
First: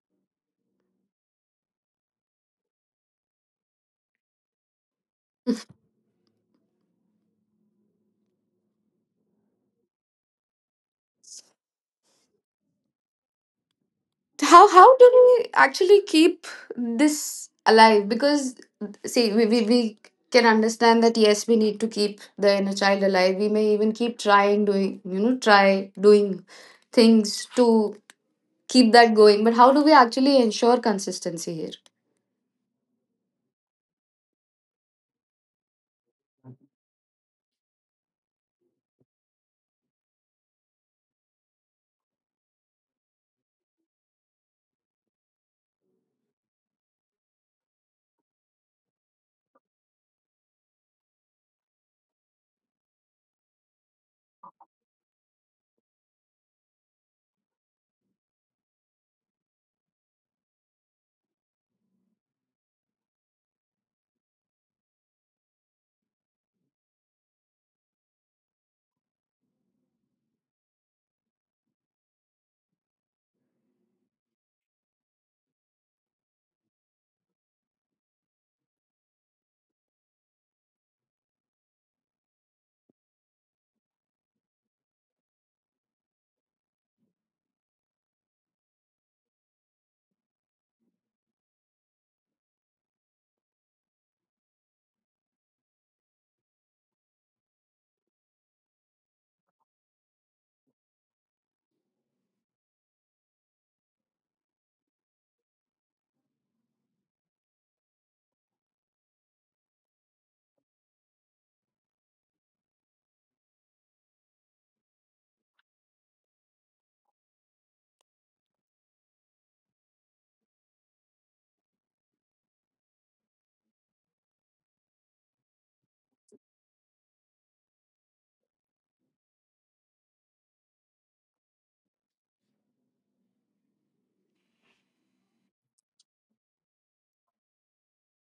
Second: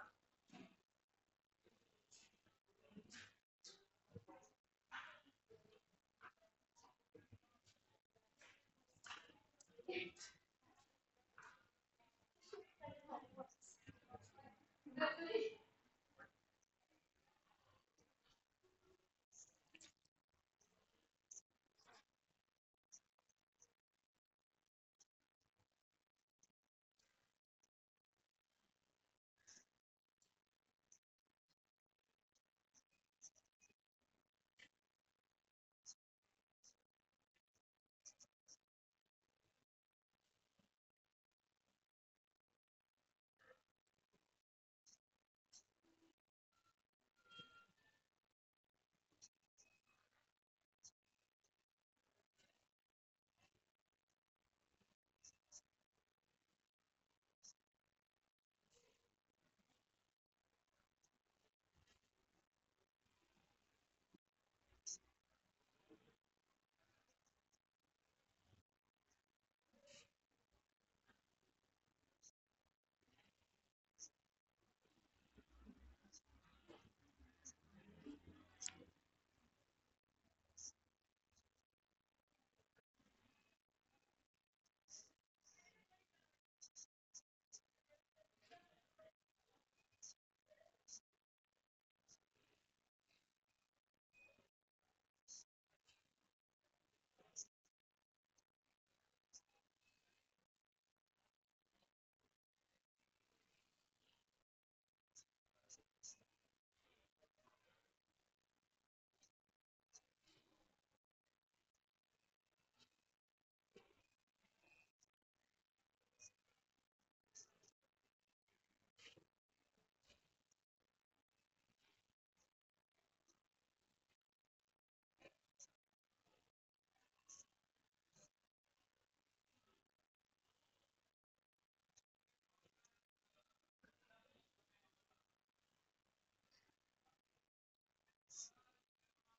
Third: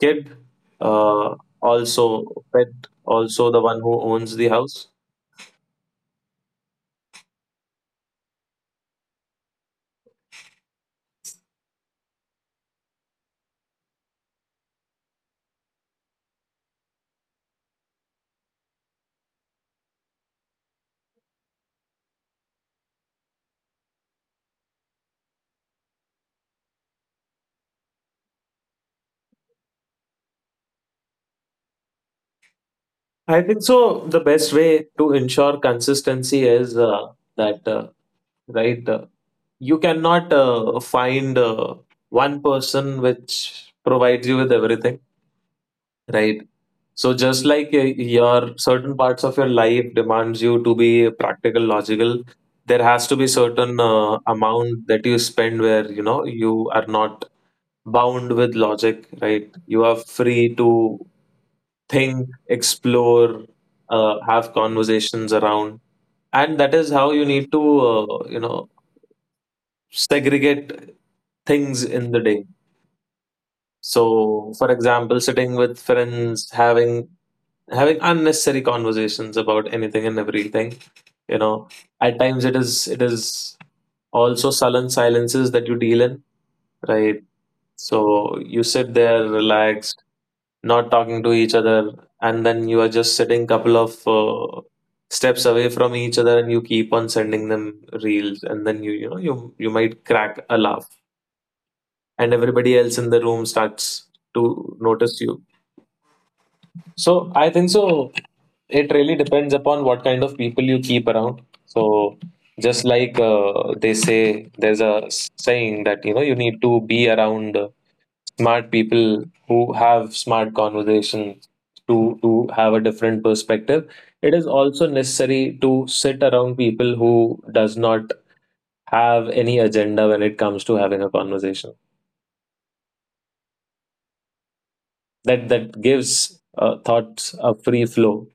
S2: kid, uh, also pet, also the one who owns the house.
S1: how how do we actually keep this alive, because see we, we, we can understand that yes, we need to keep the inner child alive. We may even keep trying doing, you know, try doing things to keep that going, but how do we actually ensure consistency here?
S2: I think so. The best way to ensure consistency is uh, that uh, right. Uh, you cannot uh, find uh, one person which provides you with everything, right. So just like, uh, your certain parts of your life demands you to be practical, logical, there has to be certain uh, amount that you spend where, you know you are not bound with logic, right? You are free to think, explore, uh, have conversations around, and that is how you need to, uh, you know segregate things in the day. So for example, sitting with friends, having having unnecessary conversations about anything and everything, you know at times it is it is also sullen silences that you deal in, right? So you sit there relaxed, not talking to each other, and then you are just sitting couple of uh, steps away from each other, and you keep on sending them reels, and then you you know you you might crack a laugh, and everybody else in the room starts to notice you. So I think so. It really depends upon what kind of people you keep around. So just like uh, they say, there's a saying that, you know you need to be around uh, smart people who have smart conversations, to to have a different perspective. It is also necessary to sit around people who does not have any agenda when it comes to having a conversation. That that gives uh, thoughts a free flow.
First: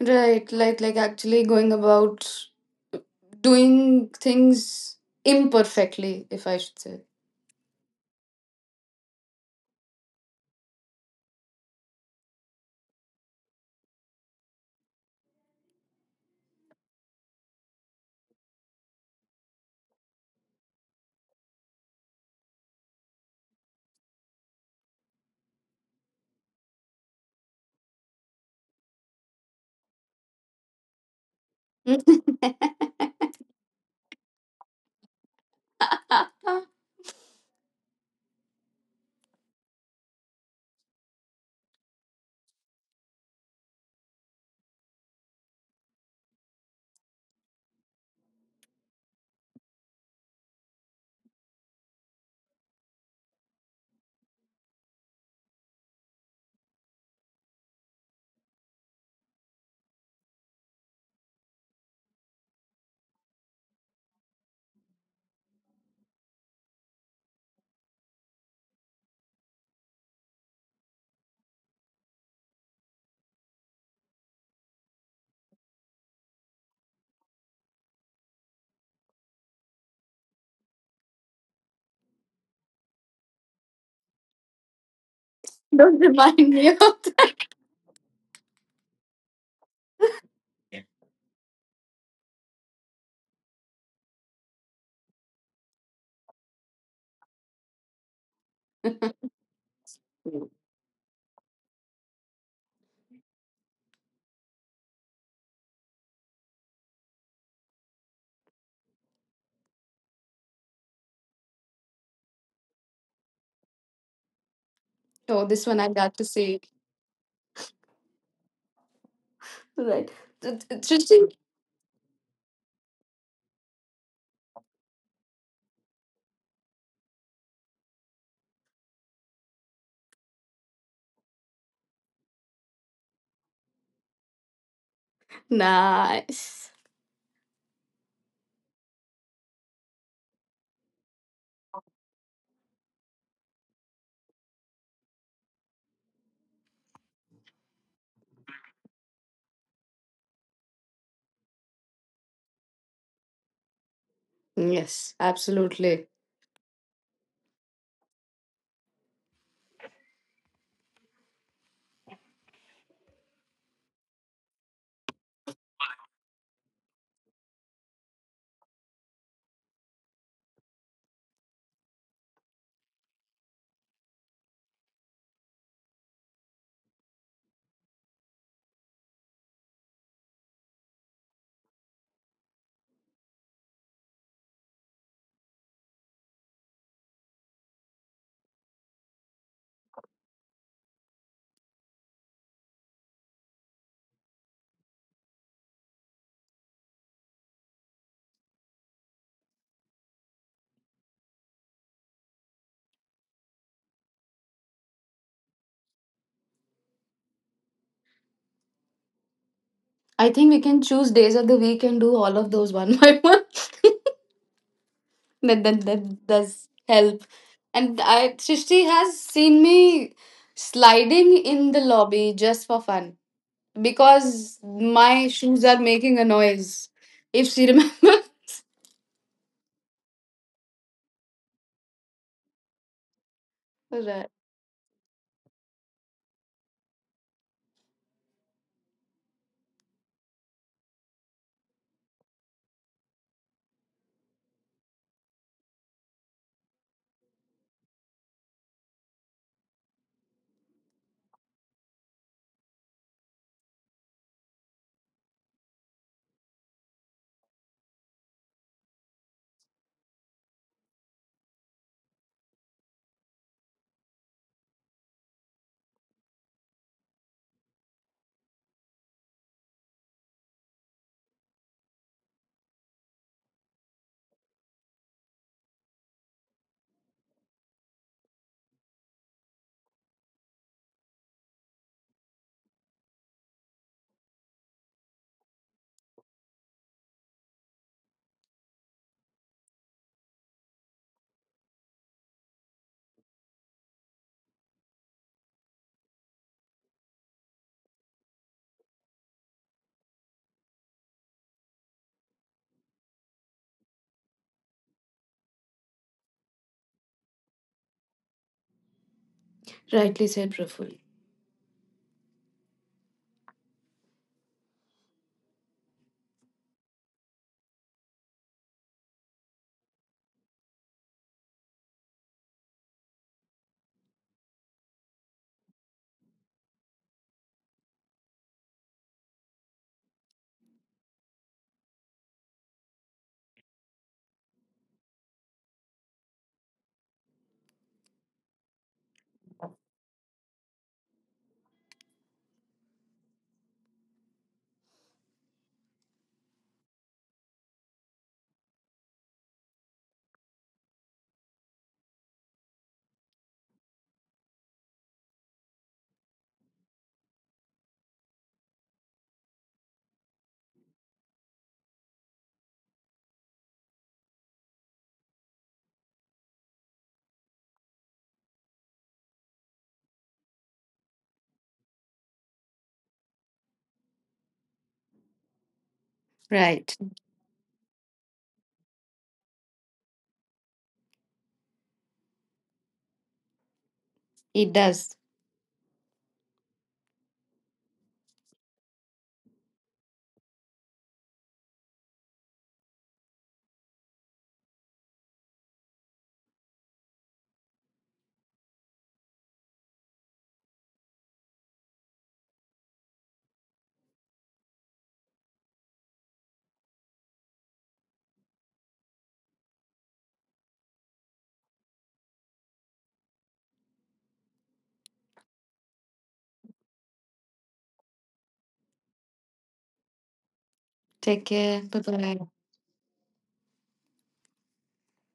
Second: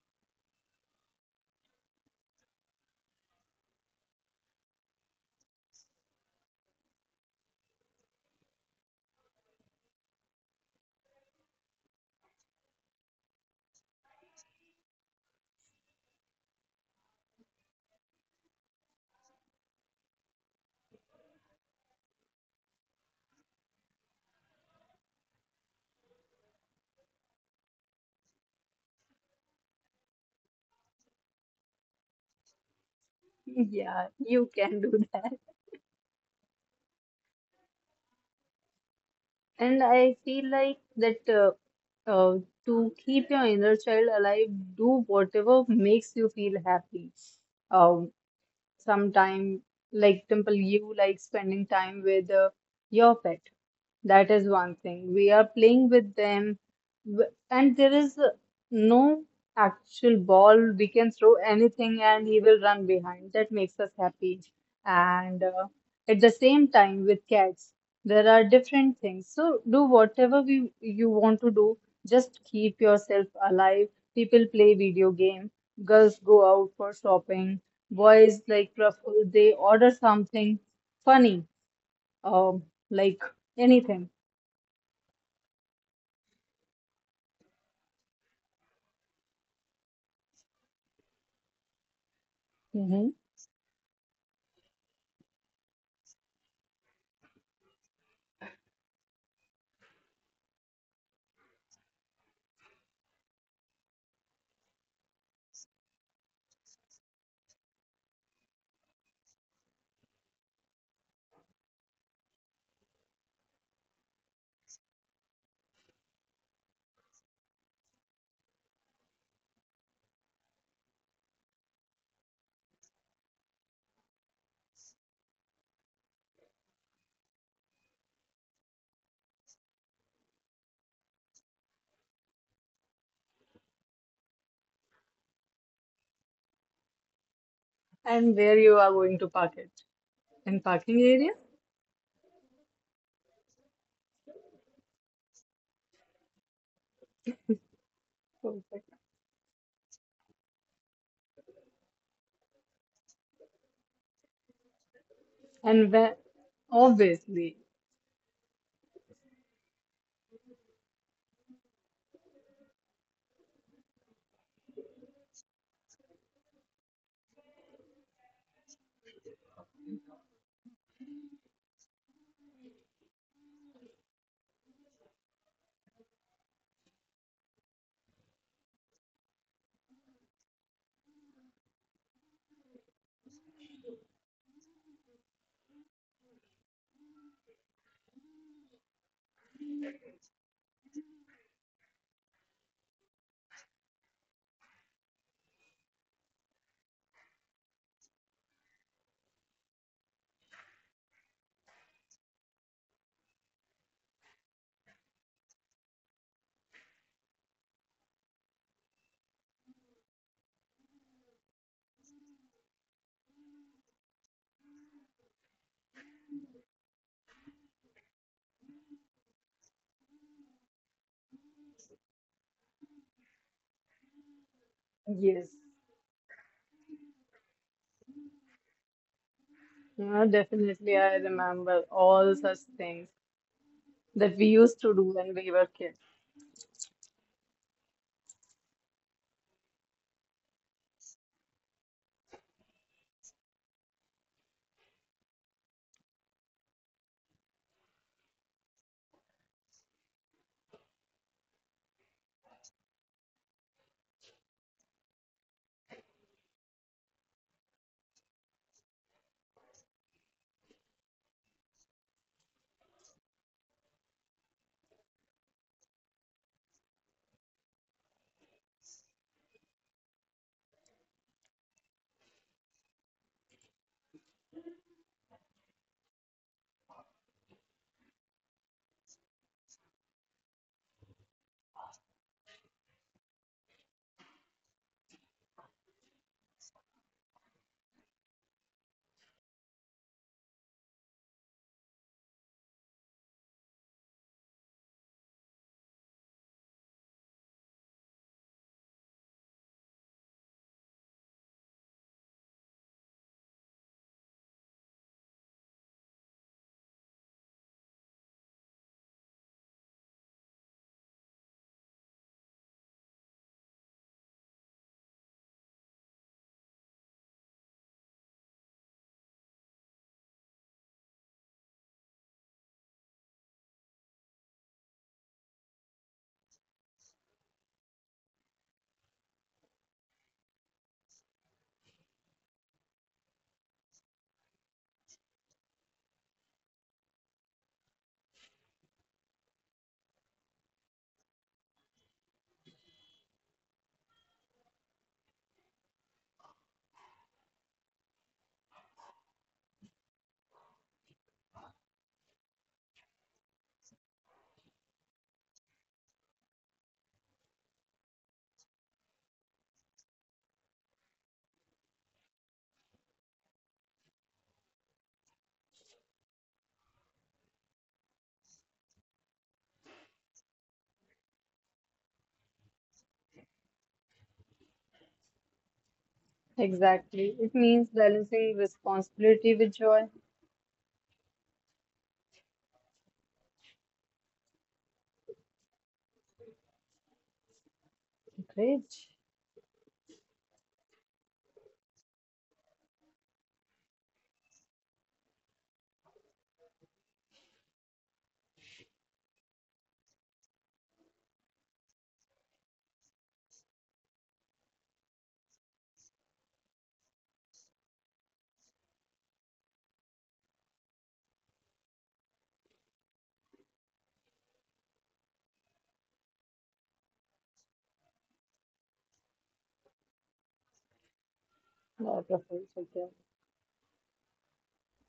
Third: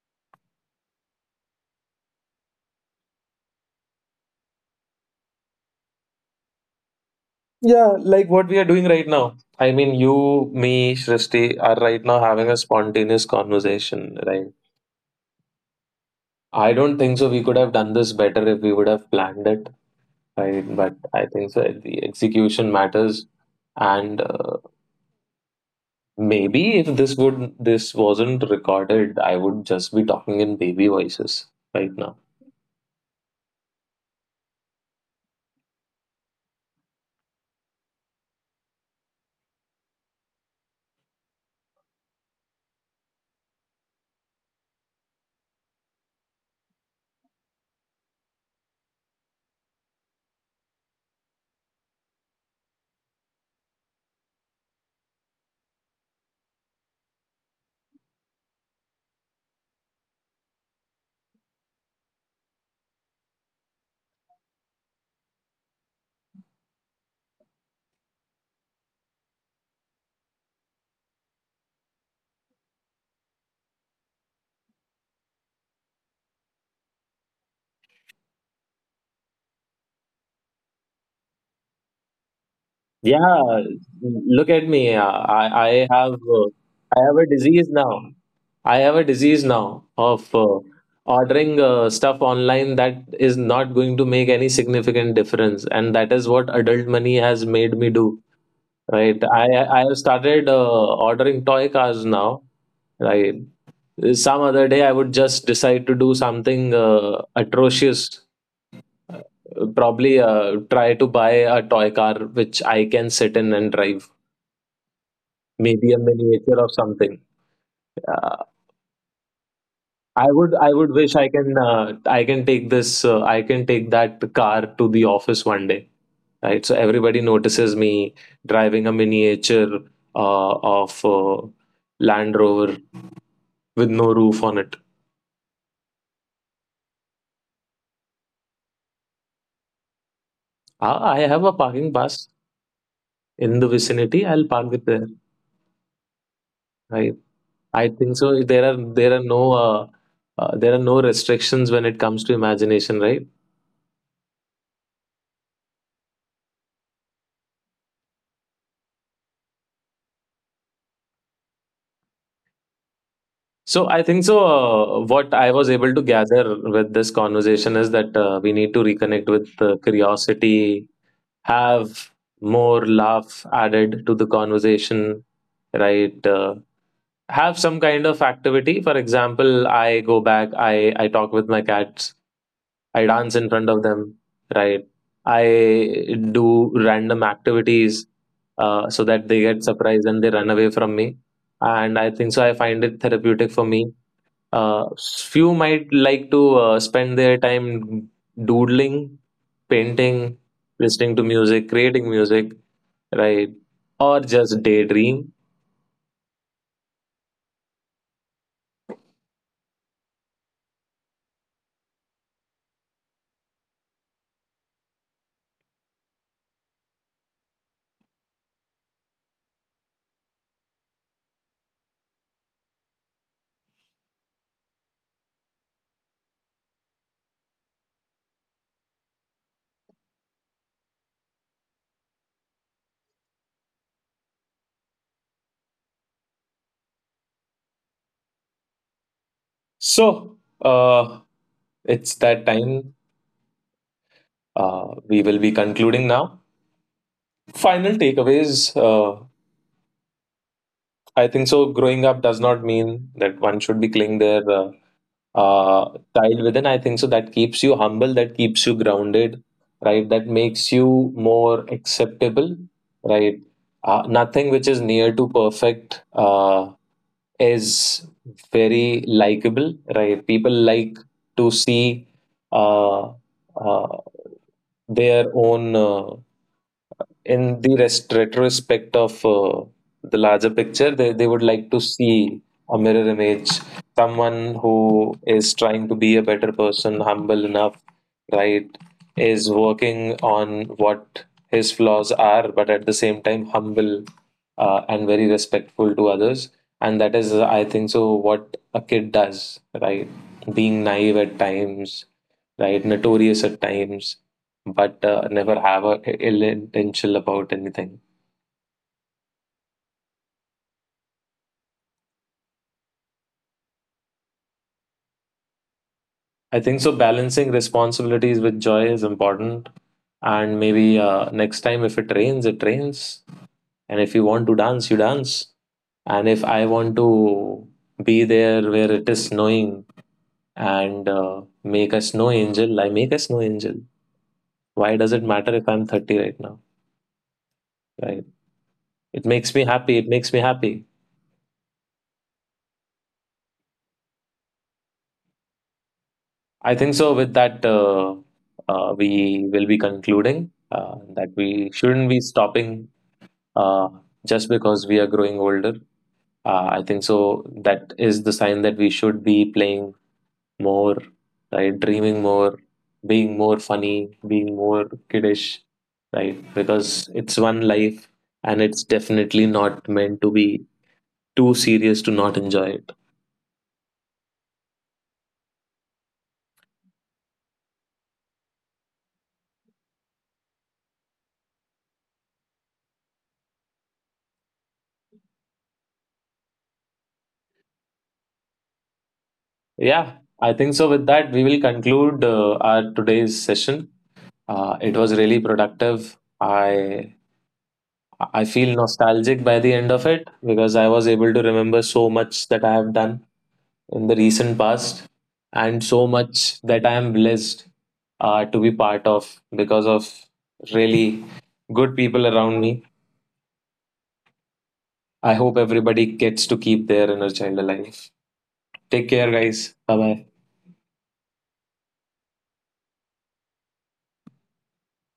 S1: Right, like like actually going about doing things imperfectly, if I should say.
S2: Yeah, like what we are doing right now. I mean, you, me, Shrishti are right now having a spontaneous conversation, right? I don't think so. We could have done this better if we would have planned it, right? But I think so. The execution matters, and uh, maybe if this would this wasn't recorded, I would just be talking in baby voices right now.
S1: [LAUGHS]
S3: [LAUGHS] Yeah, you can do that. And I feel like that uh, uh, to keep your inner child alive, do whatever makes you feel happy. Um, some time like Dimple, you like spending time with uh, your pet. That is one thing. We are playing with them, w- and there is uh, no actual ball. We can throw anything, and he will run behind. That makes us happy. And uh, at the same time, with cats, there are different things. So do whatever we you want to do. Just keep yourself alive. People play video game. Girls go out for shopping, boys like Ruffles, they order something funny, um, like
S2: Yeah,
S3: anything.
S2: look at me. I I
S1: Don't
S2: have uh,
S1: remind me of
S2: I have a
S1: that.
S2: disease now. I have a disease now of uh, ordering uh, stuff online that
S3: Hmm.
S2: is not going to make any significant difference, and that is what adult money has made me do. Right? I I have started uh, ordering toy cars now. Right? Some other day I would just decide to do something uh, atrocious. Probably uh, try to buy a toy car which I can sit in and drive.
S1: Oh, this one I
S2: Maybe a
S1: got to say.
S2: miniature of something.
S1: Right.
S2: I would
S1: It's
S2: I would wish I
S1: interesting.
S2: can uh, I can take this uh, I can take that car to the office one day, right? So everybody notices me driving a miniature uh, of uh, Land Rover with no roof on it.
S1: Nice.
S3: And where you are going to park it?
S2: I,
S3: In
S2: I have
S3: parking
S2: a
S3: area.
S2: parking pass in the vicinity. I'll park it there, right? I think so. There are there are no
S3: Perfect.
S2: uh, uh, there are no restrictions when it comes to imagination, right?
S1: Yes, absolutely.
S3: And where, obviously,
S2: So I think so. Uh, what I was able to gather with this conversation is that uh, we need to reconnect with uh, curiosity, have more laugh added to the conversation, right? Uh, have some kind of activity. For example, I go back, I I talk with my cats, I dance in front of them, right? I do random activities uh, so that they get surprised and they run away from me. And I think so. I find it therapeutic for me. uh, Few might like to uh, spend their time doodling, painting, listening to music, creating music, right? Or just daydream.
S1: I think we can choose days of the week and do all of those one by [LAUGHS] one. That, that that does help. And I, Srishti has seen me sliding in the lobby just for fun because my
S3: yes,
S1: shoes are making a noise. If she remembers. [LAUGHS]
S3: you know, definitely I remember all such things that
S1: Right.
S3: we used to do when we were kids.
S2: So, uh, it's that time. Uh, we will be concluding now. Final takeaways. Uh, I think so. Growing up does not mean that one should be killing their uh, uh, child within. I think so that keeps you humble, that keeps you grounded, right? That makes you more acceptable, right? Uh, nothing which is near to perfect uh, is very likable, right? People like to see uh, uh, their own. Uh, in the rest retrospect of uh, the larger picture, they, they would like to see a mirror image, someone who is trying to be a better person, humble enough, right, is working on what his flaws are, but at the same time humble, uh, and very respectful to others. And that is, I think so, what a kid does, right? Being naive at times, right, notorious at times, but uh, never have a ill intention about anything.
S1: Rightly said, Praful.
S2: I think so. Balancing responsibilities with joy is important, and maybe uh, next time, if it rains, it rains, and if you want to dance, you dance, and if I want to be there where it is snowing, and uh, make a snow angel, I make a snow angel. Why does it matter if I'm thirty right now? Right? It makes me happy. It makes me happy. I think so. With that, uh, uh, we will be concluding uh, that we shouldn't be stopping uh, just because we are growing older. Uh, I think so. That is the sign that we should be playing more, right? Dreaming more, being more funny, being more kiddish, right? Because it's one life, and it's definitely not meant to be too serious to not enjoy it.
S1: Right.
S3: Exactly, it means balancing responsibility with joy.
S1: It does.
S3: Great.
S2: Yeah, I think so. With that, we will conclude uh, our today's session. Uh, it was really productive. I I feel nostalgic by the end of it, because I was able to remember so much that I have done in the recent past, and so much that I am blessed uh, to be part of, because of really good people around me. I hope everybody gets to keep their inner child alive. Take care, guys. Bye bye.
S1: Take care. Bye
S3: Lot
S1: bye.
S3: of things. Okay.